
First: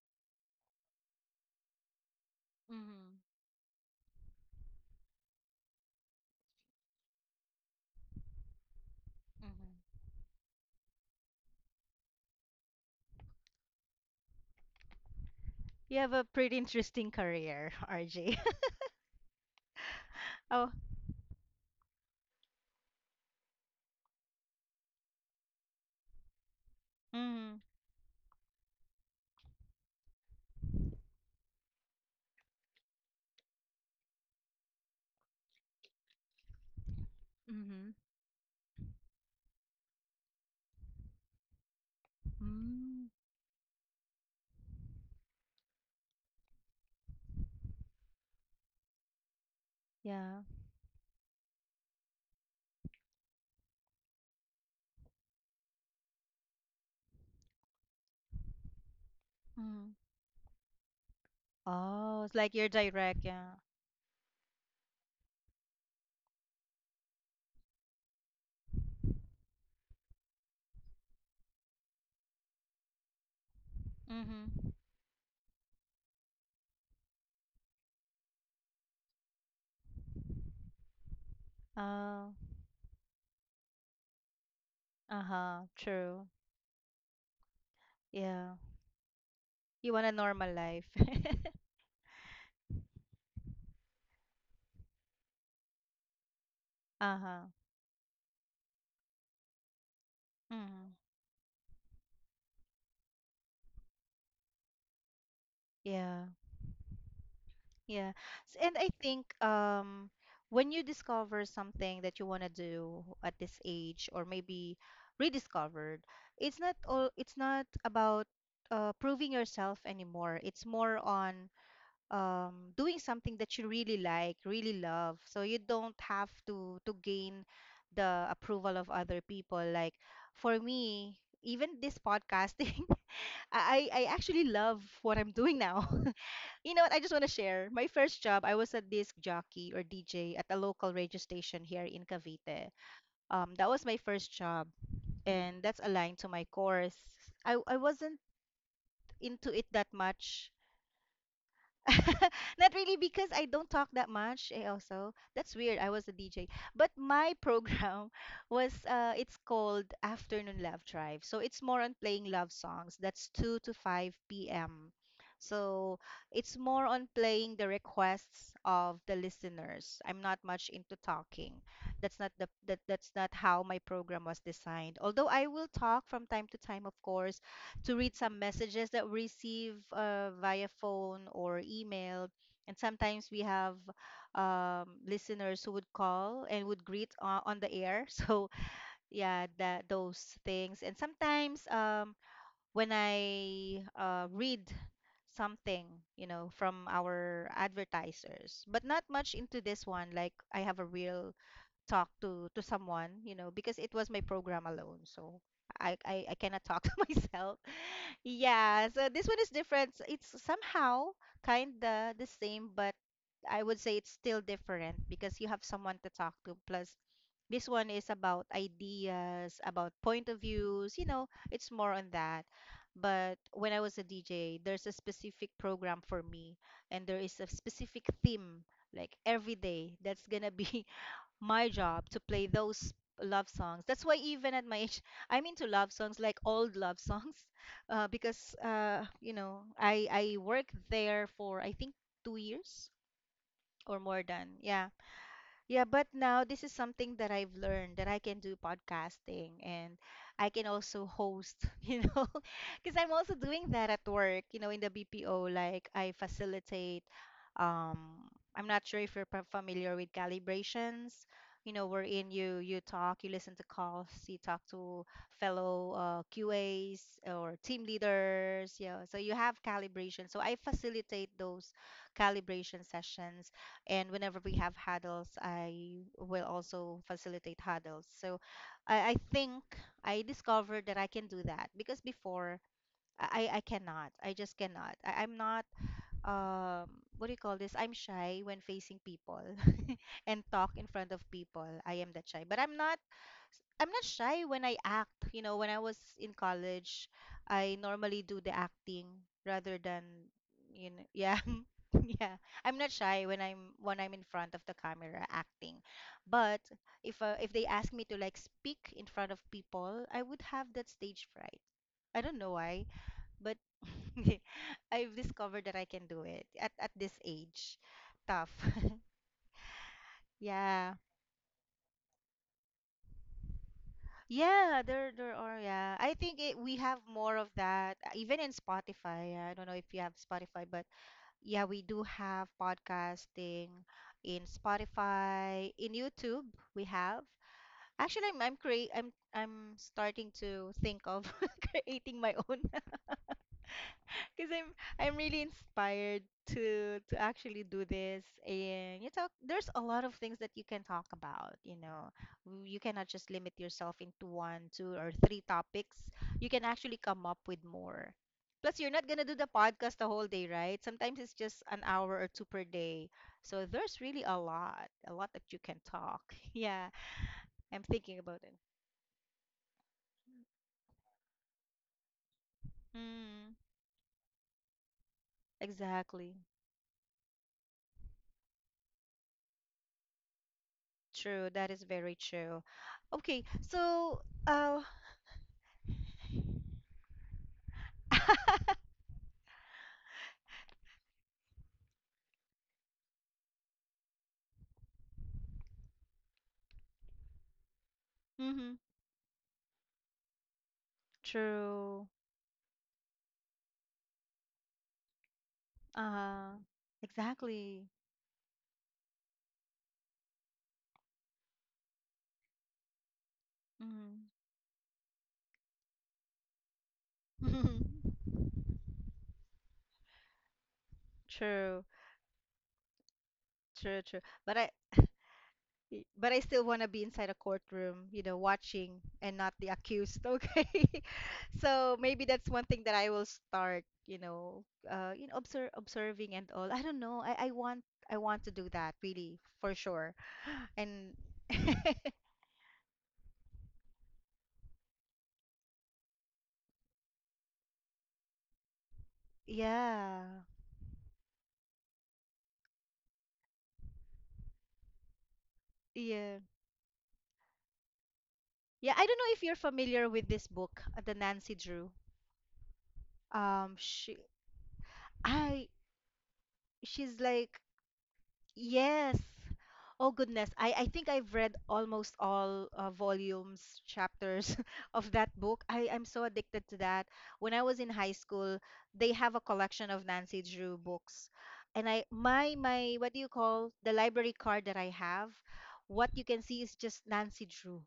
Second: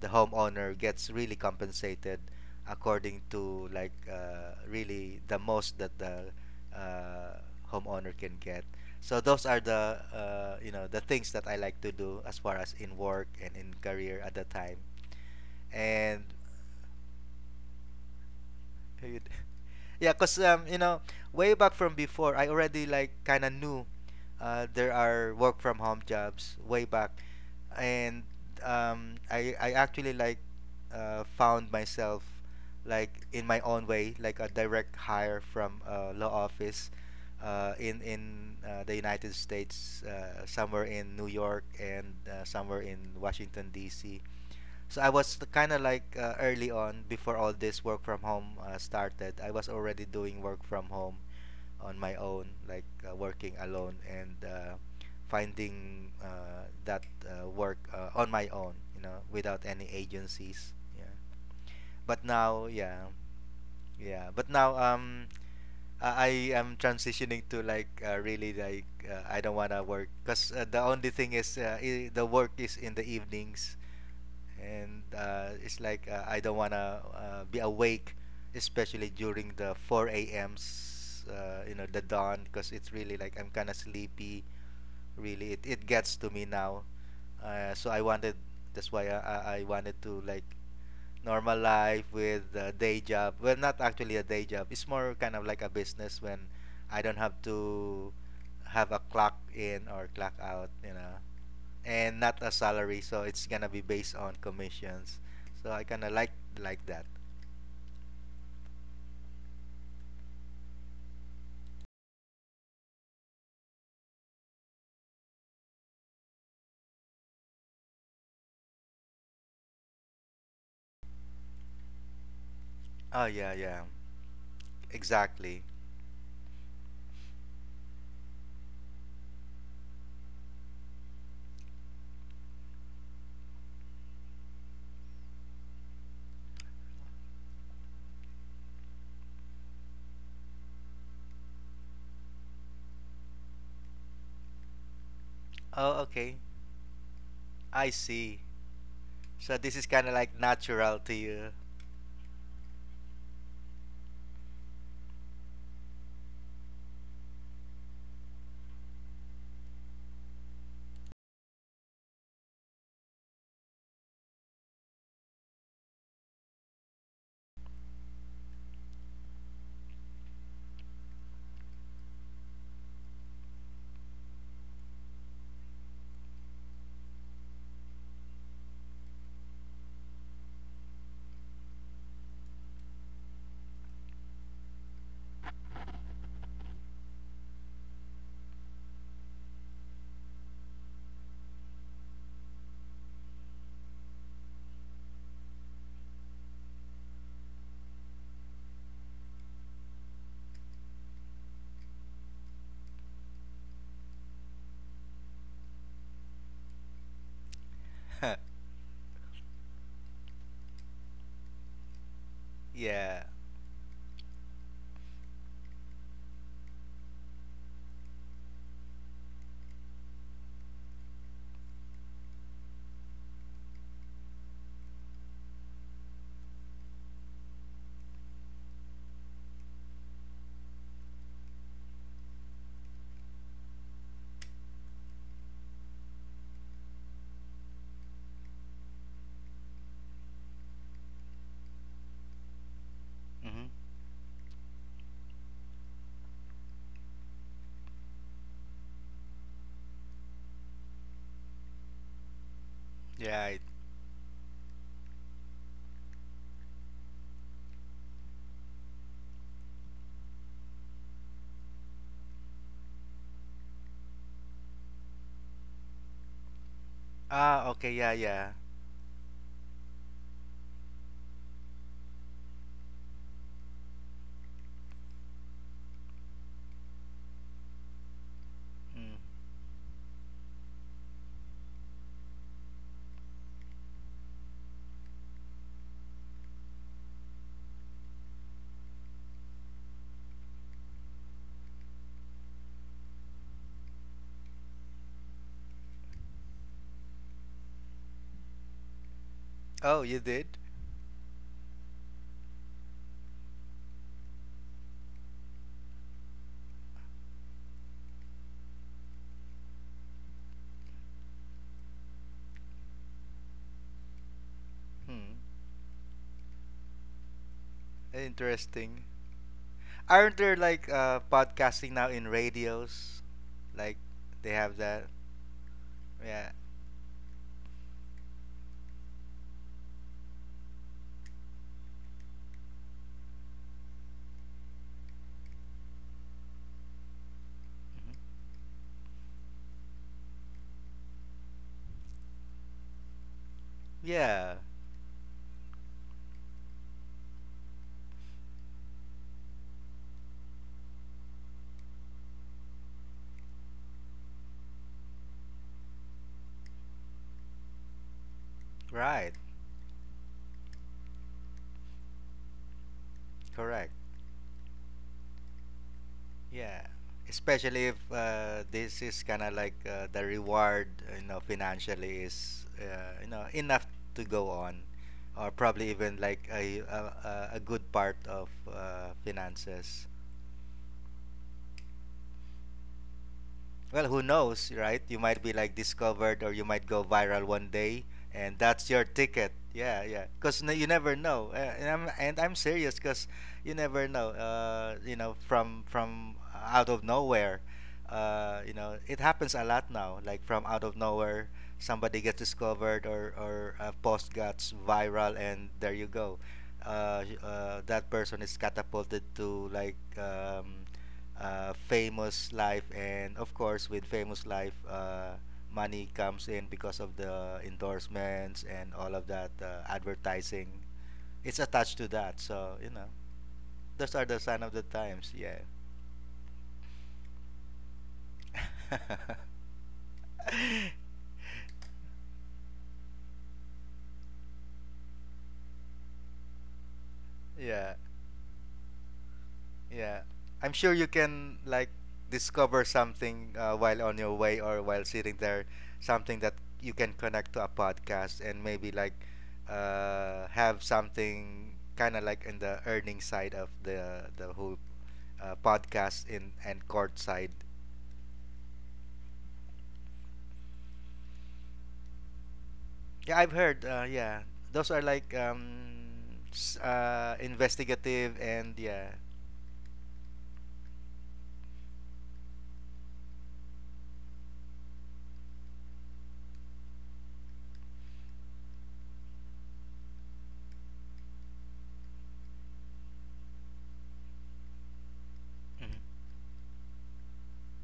S2: the homeowner gets really compensated
S1: Mhm.
S2: according to like really the most that the uh, homeowner can get. So those are
S1: Mhm.
S2: the you know, the things that I like to do as far as in work and in career at the time.
S1: You have a
S2: And
S1: pretty interesting career, [LAUGHS] RJ. [LAUGHS]
S2: [LAUGHS] yeah, cause
S1: Oh,
S2: you know, way back from before, I already like kind of knew there are work from home jobs way back,
S1: mhm.
S2: and I actually like found myself like in my own way, like a direct hire from a law office uh,
S1: Mhm.
S2: in in uh, the United States, somewhere in New York and somewhere in
S1: Mm,
S2: Washington D.C. So I was kind of like early on before all this work from home started. I was already
S1: yeah.
S2: doing work from home on my own, like working alone and finding that work on my own, you know, without any
S1: Mhm.
S2: agencies. Yeah.
S1: Oh,
S2: But
S1: it's like
S2: now,
S1: you're
S2: yeah,
S1: direct, yeah.
S2: yeah. But now, I am transitioning to like really like I don't wanna work because the only thing is I- the work is in the evenings,
S1: Mhm.
S2: and it's like I don't wanna be awake, especially during the 4 a.m.s, you know, the
S1: Oh,
S2: dawn, because it's really like I'm kind of sleepy. Really,
S1: uh-huh.
S2: it gets
S1: True.
S2: to me now. So I wanted,
S1: Yeah.
S2: that's why I
S1: You
S2: wanted
S1: want a
S2: to like
S1: normal life. [LAUGHS]
S2: normal life with a day job. Well, not actually a day job. It's more kind of like a business when I don't have
S1: Uh-huh.
S2: to have a clock in or clock out.
S1: Mhm.
S2: You know, and not a salary, so it's gonna be based on commissions. So I kind of
S1: Yeah.
S2: like that.
S1: Yeah. And I think when you discover something that you want to do at this age or maybe rediscovered, it's not about proving yourself anymore. It's more on doing
S2: Oh
S1: something
S2: yeah,
S1: that you
S2: yeah,
S1: really like, really love. So you
S2: exactly.
S1: don't have to gain the approval of other people. Like for me, even this podcasting, [LAUGHS] I actually love what I'm doing now. You know what? I just want to share. My first job, I was a disc jockey or DJ at a local radio station here in Cavite. That was my first job, and that's
S2: Oh
S1: aligned to
S2: okay,
S1: my course. I
S2: I
S1: wasn't
S2: see.
S1: into
S2: So
S1: it
S2: this is
S1: that
S2: kind of like
S1: much.
S2: natural to you.
S1: [LAUGHS] Not really because I don't talk that much. Also, that's weird. I was a DJ, but my program [LAUGHS] was it's called Afternoon Love Drive. So it's more on playing love songs. That's two to five p.m. So it's more on playing the requests of the listeners. I'm not much into talking. That's not that's not how my program was designed. Although I will talk from time to time, of course, to read some messages that we receive via phone or email. And sometimes we have listeners who would call and would greet on the air. [LAUGHS] So yeah, that those things. And sometimes when I read something, you know, from our advertisers, but not much into this one. Like I have a real talk to someone, you know, because it was my program alone. So I cannot talk [LAUGHS] to myself. Yeah, so this one is different. So it's somehow kinda the same, but
S2: Yeah.
S1: I would say it's still different because you have someone to talk to. Plus, this one is about ideas, about point of views, you know, it's more on that. But when I was a DJ, there's a specific program for me, and there is a specific theme, like every day. That's gonna be my job to play those love songs. That's why even at my age, [LAUGHS] I'm into love songs, like old love songs, [LAUGHS] because you know I worked there for I think 2 years
S2: Mm-hmm.
S1: or more than, yeah. Yeah, but now this is something that I've learned that I can do podcasting and I can also host, [LAUGHS] you know, because I'm also
S2: Yeah, I-
S1: doing that at work, you know, in the BPO. Like I facilitate, um, I'm not sure if you're familiar with calibrations, you know, wherein you talk, you listen to calls, you talk to fellow QAs or
S2: ah
S1: team
S2: okay, yeah, yeah.
S1: leaders, yeah. So you have calibration. So I facilitate those calibration sessions, and whenever we have huddles, I will also facilitate huddles. So
S2: Mm.
S1: I think I discovered that I can do that because before I cannot. I just cannot. I'm not, um, what do you call this? I'm shy when facing people [LAUGHS] and talk in front of people. I am that shy. But I'm not shy when I act. You know, when I was in college, I normally do the acting rather
S2: Oh,
S1: than,
S2: you did?
S1: you know, yeah. [LAUGHS] Yeah, I'm not shy when I'm in front of the camera acting. But if they ask me to like speak in front of people, I would have that stage fright. I don't know why, but [LAUGHS] I've
S2: Hmm.
S1: discovered that I can do it at this age. Tough. [LAUGHS]
S2: Interesting. Aren't there like
S1: Yeah.
S2: podcasting now in radios, like they have
S1: Yeah,
S2: that?
S1: there are. Yeah, I think
S2: Yeah.
S1: it, we have more of that even in Spotify. I don't know if you have Spotify, but yeah, we do have podcasting in Spotify, in YouTube we have.
S2: Mhm.
S1: Actually, I'm create I'm starting to think of [LAUGHS] creating my own because
S2: Yeah,
S1: I'm really inspired to actually do this, and you talk there's a lot of things that you can talk about, you know. You cannot just limit yourself into one, two, or three topics. You can actually come up with more. Plus, you're not gonna
S2: right,
S1: do the podcast the whole day, right? Sometimes it's just an hour or two per day. So
S2: correct.
S1: there's really a lot that you can talk. [LAUGHS]
S2: Yeah,
S1: Yeah, I'm
S2: especially if
S1: thinking about it.
S2: this is kind of like the reward, you know, financially is you know,
S1: Mm,
S2: enough to go on, or probably even
S1: exactly.
S2: like a a good part of finances.
S1: True. That is very true. Okay,
S2: Well,
S1: so
S2: who knows,
S1: uh,
S2: right? You might be like discovered or you might go viral one day, and
S1: [LAUGHS]
S2: that's your ticket. Yeah, yeah. Cuz you never know. And I'm serious cuz you never know. You know, from out of nowhere.
S1: Mm-hmm.
S2: You know, it happens a lot now. Like from out of nowhere,
S1: True.
S2: somebody gets discovered, or a post gets viral, and there you go.
S1: Huh. Exactly.
S2: That person is catapulted to like famous life, and of course with
S1: Mm.
S2: famous life money comes in because of the
S1: [LAUGHS]
S2: endorsements and all of that advertising, it's
S1: True.
S2: attached to that, so you know, those
S1: True.
S2: are the
S1: But
S2: sign
S1: I
S2: of the times, yeah.
S1: [LAUGHS] but I still want to be inside a courtroom, you know, watching and not the accused, okay? [LAUGHS] So maybe that's one thing that I will start, you know, observe observing and all. I don't know.
S2: [LAUGHS] yeah
S1: I want to do that really for sure.
S2: Yeah, I'm sure you
S1: And
S2: can
S1: [LAUGHS]
S2: like discover something while on your way or while sitting there, something that you can connect to a podcast, and maybe like
S1: yeah.
S2: have something kind of like in the earning side of the whole podcast
S1: Yeah.
S2: in and court side.
S1: Yeah, I don't know if you're familiar with this book, the Nancy Drew.
S2: Yeah, I've heard.
S1: She
S2: Yeah, those are like
S1: I she's like,
S2: investigative, and yeah.
S1: yes. Oh goodness, I think I've read almost all volumes chapters [LAUGHS] of that book. I'm so addicted to that. When I was in high school, they have a collection of Nancy Drew books, and I my, what do you call, the library card that I have,
S2: Mhm.
S1: what you can see is just Nancy Drew,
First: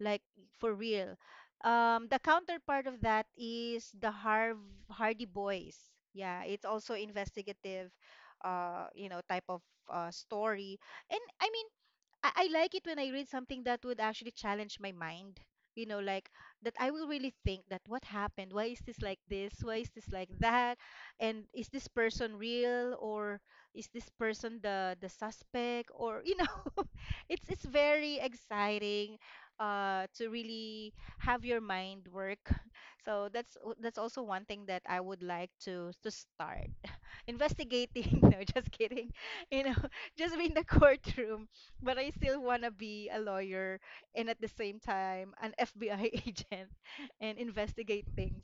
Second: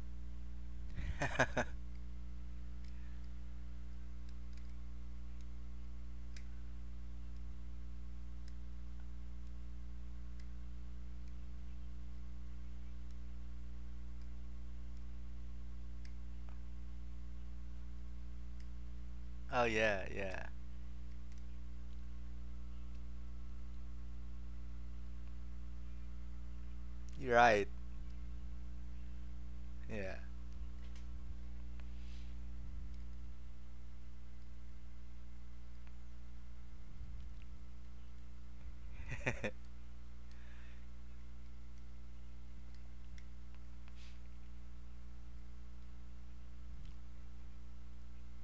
S1: like, for real.
S2: [LAUGHS]
S1: The counterpart of that is the Harv Hardy Boys. Yeah, it's also investigative, you know, type of story. And I mean, I like it when I read something that would actually challenge my mind. You know, like, that I will really think that what happened? Why is this like this?
S2: oh
S1: Why is
S2: yeah,
S1: this like
S2: yeah.
S1: that? And is this person real, or is this person the suspect? Or, you know, [LAUGHS]
S2: You're
S1: it's
S2: right.
S1: very exciting
S2: Yeah.
S1: to really have your mind work. [LAUGHS] So that's also one thing that I would like to start investigating. [LAUGHS] No, just kidding. [LAUGHS] You
S2: [LAUGHS]
S1: know, [LAUGHS] just be in the courtroom. But I still wanna be a lawyer and at the same time an FBI agent [LAUGHS] and investigate things.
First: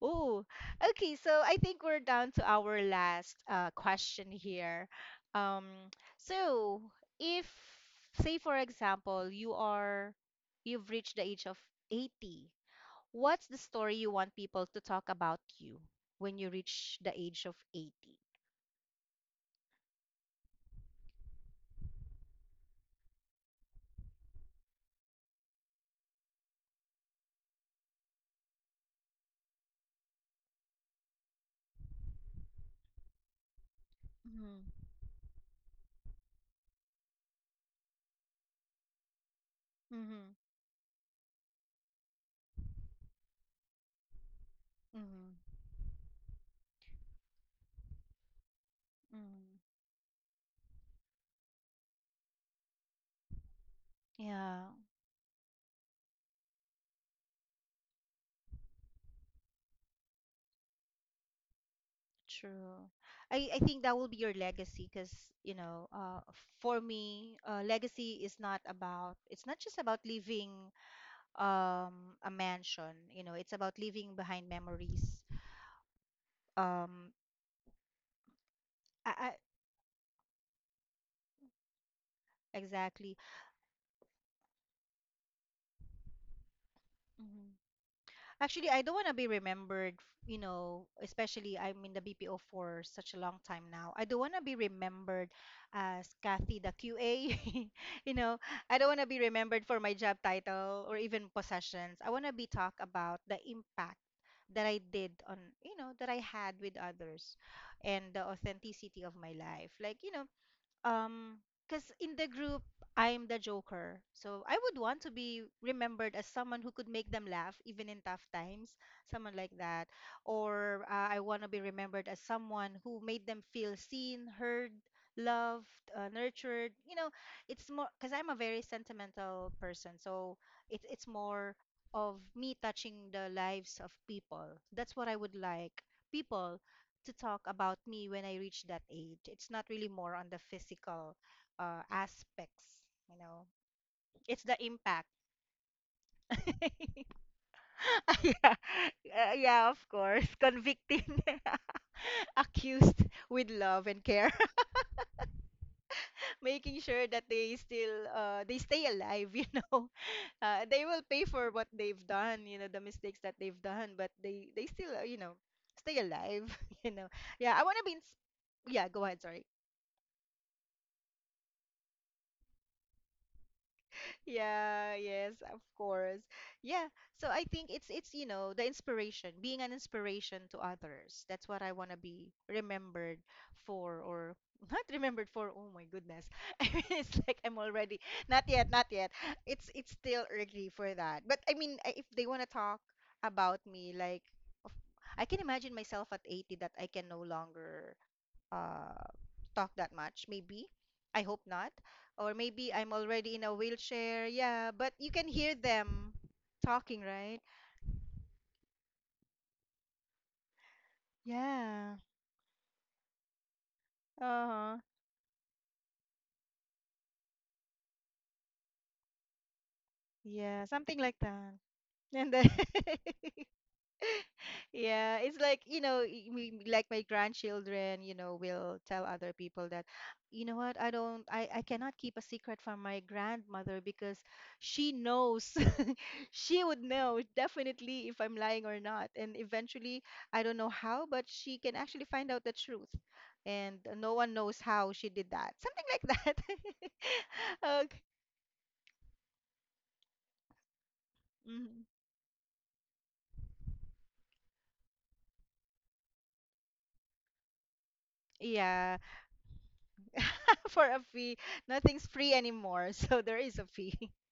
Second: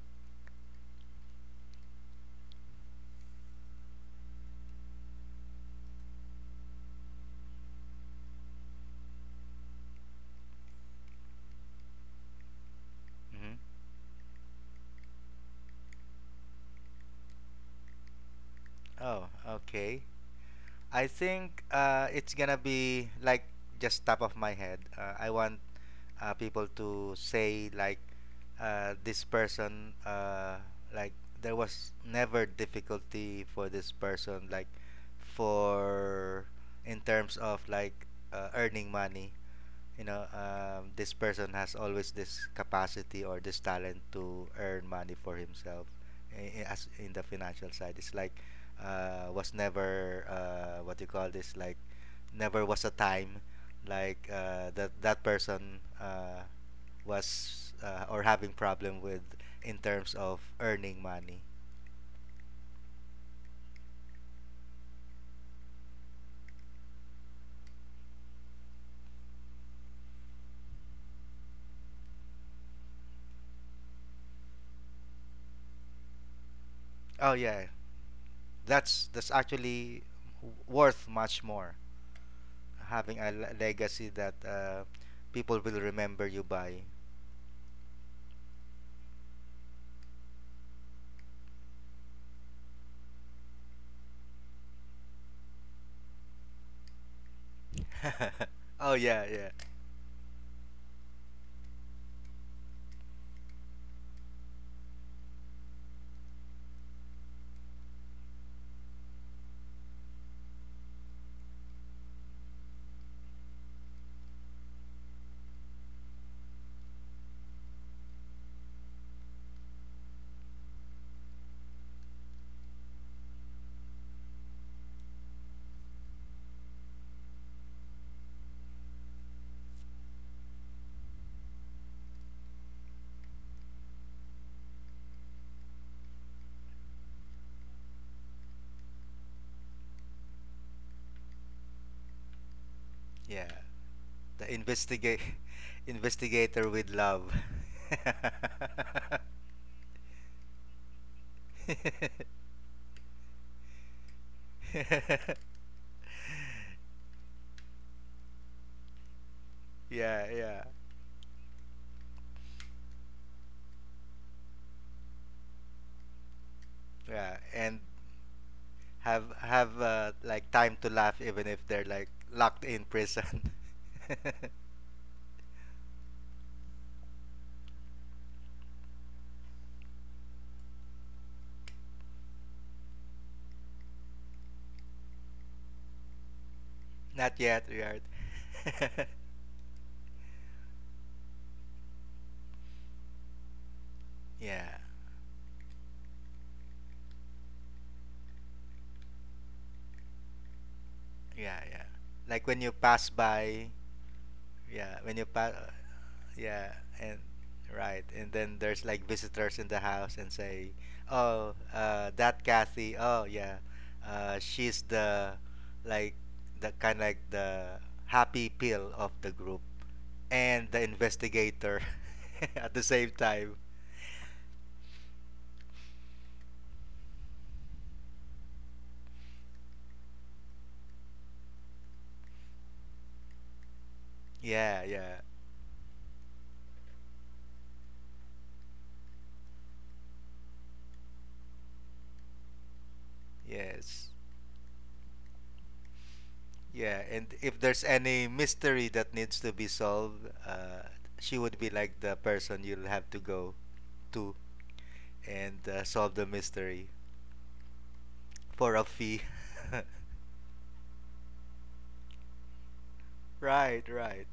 S1: Oh, okay. So I think we're down to our last question here. Um, so if, say, for example, you've reached the age of 80, what's the
S2: Mhm.
S1: story you want people to talk about you when you reach the age of 80?
S2: Oh, okay. I think it's gonna be like just top of my head. I want people to say like this person, like there was never difficulty for this person,
S1: Mhm,
S2: like for in terms of like earning money. You know,
S1: mhm,
S2: this person has always this capacity or this talent to earn money
S1: mhm,
S2: for himself. As in the financial side, it's like
S1: mhm.
S2: was never what you call this, like never was a time like
S1: Yeah,
S2: that that person was or having problem with in terms of earning money.
S1: true. I think that will be your legacy because, you know, for me, legacy is not about, it's not just about leaving a mansion, you know, it's about leaving behind memories. Um,
S2: Oh yeah, that's
S1: I,
S2: actually worth much more,
S1: exactly.
S2: having a legacy that people will remember you by.
S1: Actually, I don't want to be remembered, you know, especially I'm in the BPO for such a long time now. I don't want to be remembered as Kathy the QA. [LAUGHS] You know, I
S2: [LAUGHS]
S1: don't
S2: oh
S1: want to be
S2: yeah, yeah,
S1: remembered for my job title or even possessions. I want to be talked about the impact that I did on, you know, that I had with others, and the authenticity of my life. Like, you know, um, because in the group, I'm the joker. So I would want to be remembered as someone who could make them laugh even in tough times, someone like that. Or I want to be remembered as someone who made them feel seen, heard, loved, nurtured. You know, it's more because I'm a very sentimental person. So it's more of me touching the lives of people. That's what I would like. People to talk about me when I reach that age. It's not really more on the physical aspects, you know.
S2: yeah.
S1: It's
S2: The
S1: the impact.
S2: investigate, [LAUGHS] investigator
S1: [LAUGHS]
S2: with love.
S1: Yeah,
S2: [LAUGHS]
S1: yeah, of course. Convicting, [LAUGHS]
S2: [LAUGHS]
S1: accused with love and care, [LAUGHS] making sure that they still they stay alive. [LAUGHS] You know,
S2: yeah, yeah,
S1: they will pay for what they've done. You know, the mistakes that they've done, but they still you know, stay alive. [LAUGHS] You know,
S2: yeah.
S1: yeah. I want
S2: And
S1: to be. Yeah, go ahead. Sorry.
S2: have like time to laugh even if they're like locked in prison. [LAUGHS]
S1: Yeah, yes, of course. Yeah. So I think it's, you know, the inspiration, being an inspiration to others. That's what I want to be remembered for, or [LAUGHS] not remembered for. Oh my goodness. [LAUGHS] I mean, it's
S2: Not
S1: like I'm
S2: yet, Richard.
S1: already not yet, not
S2: [LAUGHS]
S1: yet. It's still early for that. But I mean, if they want to talk about me, like,
S2: yeah,
S1: of- I can imagine myself at 80 that I can no longer uh, talk that much, maybe. I hope
S2: yeah,
S1: not.
S2: yeah.
S1: Or
S2: Like when you
S1: maybe I'm
S2: pass
S1: already in a
S2: by,
S1: wheelchair. Yeah, but
S2: yeah,
S1: you
S2: when you
S1: can
S2: pass,
S1: hear them
S2: yeah,
S1: talking,
S2: and
S1: right?
S2: right, and then there's like visitors in the house and say, "Oh
S1: Yeah.
S2: uh, that Kathy, oh yeah,
S1: Uh-huh.
S2: she's the like the kind, like the happy pill of the group,
S1: Yeah,
S2: and the
S1: something like that.
S2: investigator
S1: And then
S2: [LAUGHS] at the same
S1: [LAUGHS]
S2: time."
S1: [LAUGHS] yeah, it's like, you know, we like my grandchildren, you know, will tell other people that, you know what, I don't, I cannot keep a secret from my grandmother because
S2: Yeah,
S1: she
S2: yeah,
S1: knows, [LAUGHS] she would know definitely if I'm lying or not. And eventually, I don't know how, but she can actually find out the truth. And
S2: yes.
S1: no one knows how she did that. Something like that.
S2: Yeah, and if
S1: [LAUGHS]
S2: there's
S1: Okay.
S2: any mystery that needs to be solved, she would be
S1: Mhm.
S2: like the person you'll have to go to, and solve the mystery for a
S1: Yeah,
S2: fee.
S1: [LAUGHS] for a fee, nothing's free anymore, [LAUGHS] so there
S2: [LAUGHS]
S1: is a
S2: right,
S1: fee.
S2: right.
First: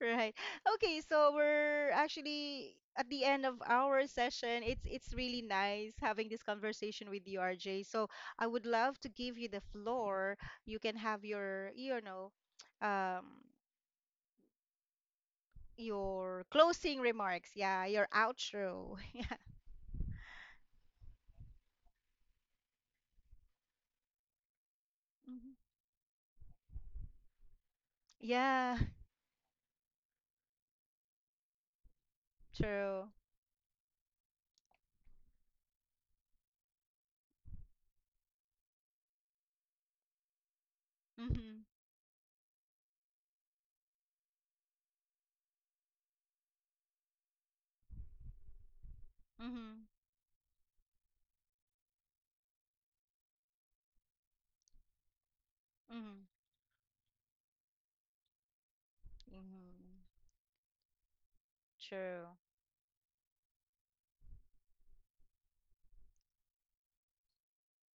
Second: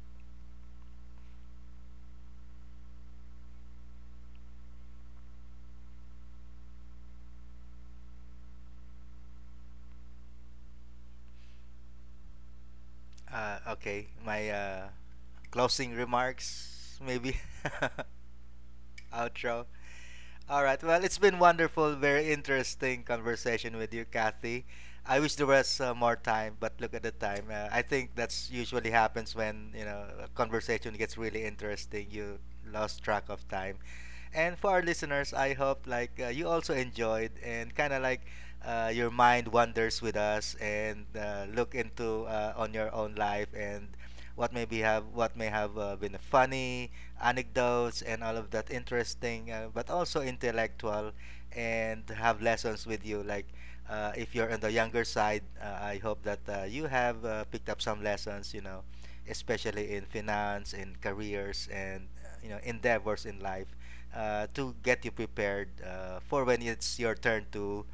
S1: Right. Okay, so we're actually at the end of our session. It's really nice having this conversation with you, RJ. So I would love to give you the floor. You can have your, you know, um,
S2: Okay, my closing
S1: your closing
S2: remarks, maybe.
S1: remarks.
S2: [LAUGHS]
S1: Yeah, your outro. [LAUGHS]
S2: outro. All right. Well, it's been wonderful, very interesting conversation with you, Kathy. I wish there was more time, but look at the time. I think that's
S1: Yeah. Mhm. Yeah,
S2: usually happens when you know a conversation gets really interesting. You lost
S1: true.
S2: track of time. And for our listeners, I hope like you also enjoyed and kind of like your mind wanders with us, and
S1: Mm-hmm.
S2: look into on your own life and what may have been funny anecdotes and all of that interesting,
S1: Mm-hmm.
S2: but also intellectual and have lessons with you like. If you're on the younger side, I hope
S1: Mm-hmm.
S2: that you have picked up some lessons, you know, especially
S1: Mm-hmm.
S2: in finance, in careers, and
S1: True.
S2: you know endeavors in life to get you prepared for when it's your turn to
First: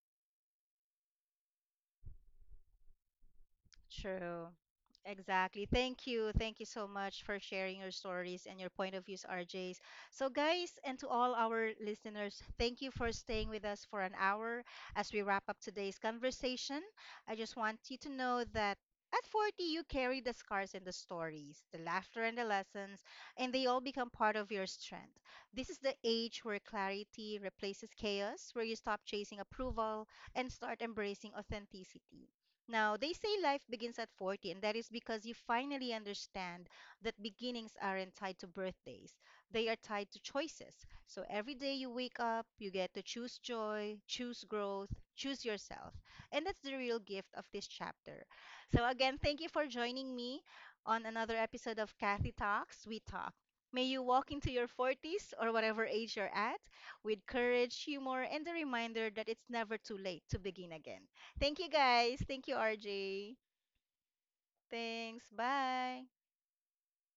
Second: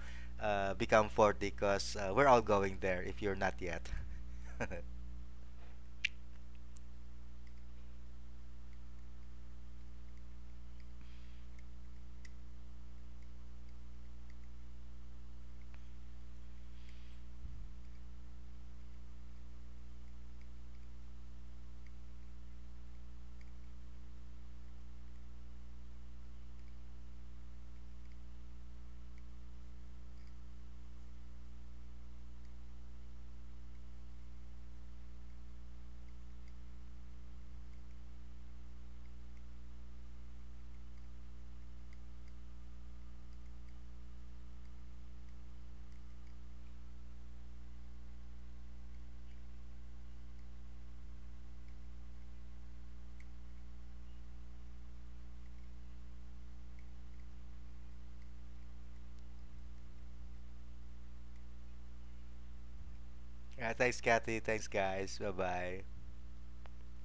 S2: become 40, because we're all going there if you're not yet.
S1: True.
S2: [LAUGHS]
S1: Exactly. Thank you. Thank you so much for sharing your stories and your point of views, RJs. So, guys, and to all our listeners, thank you for staying with us for an hour as we wrap up today's conversation. I just want you to know that at 40, you carry the scars and the stories, the laughter and the lessons, and they all become part of your strength. This is the age where clarity replaces chaos, where you stop chasing approval and start embracing authenticity. Now, they say life begins at 40, and that is because you finally understand that beginnings aren't tied to birthdays. They are tied to choices. So every day you wake up, you get to choose joy, choose growth, choose yourself. And that's the real gift of this chapter. So, again, thank you for joining me on another episode of Kathy Talks, We Talk. May you walk into your 40s or whatever age you're at with courage, humor, and the reminder that it's never too late to begin again. Thank you guys. Thank you, RJ.
S2: Yeah, thanks, Kathy. Thanks, guys.
S1: Thanks.
S2: Bye bye.
S1: Bye.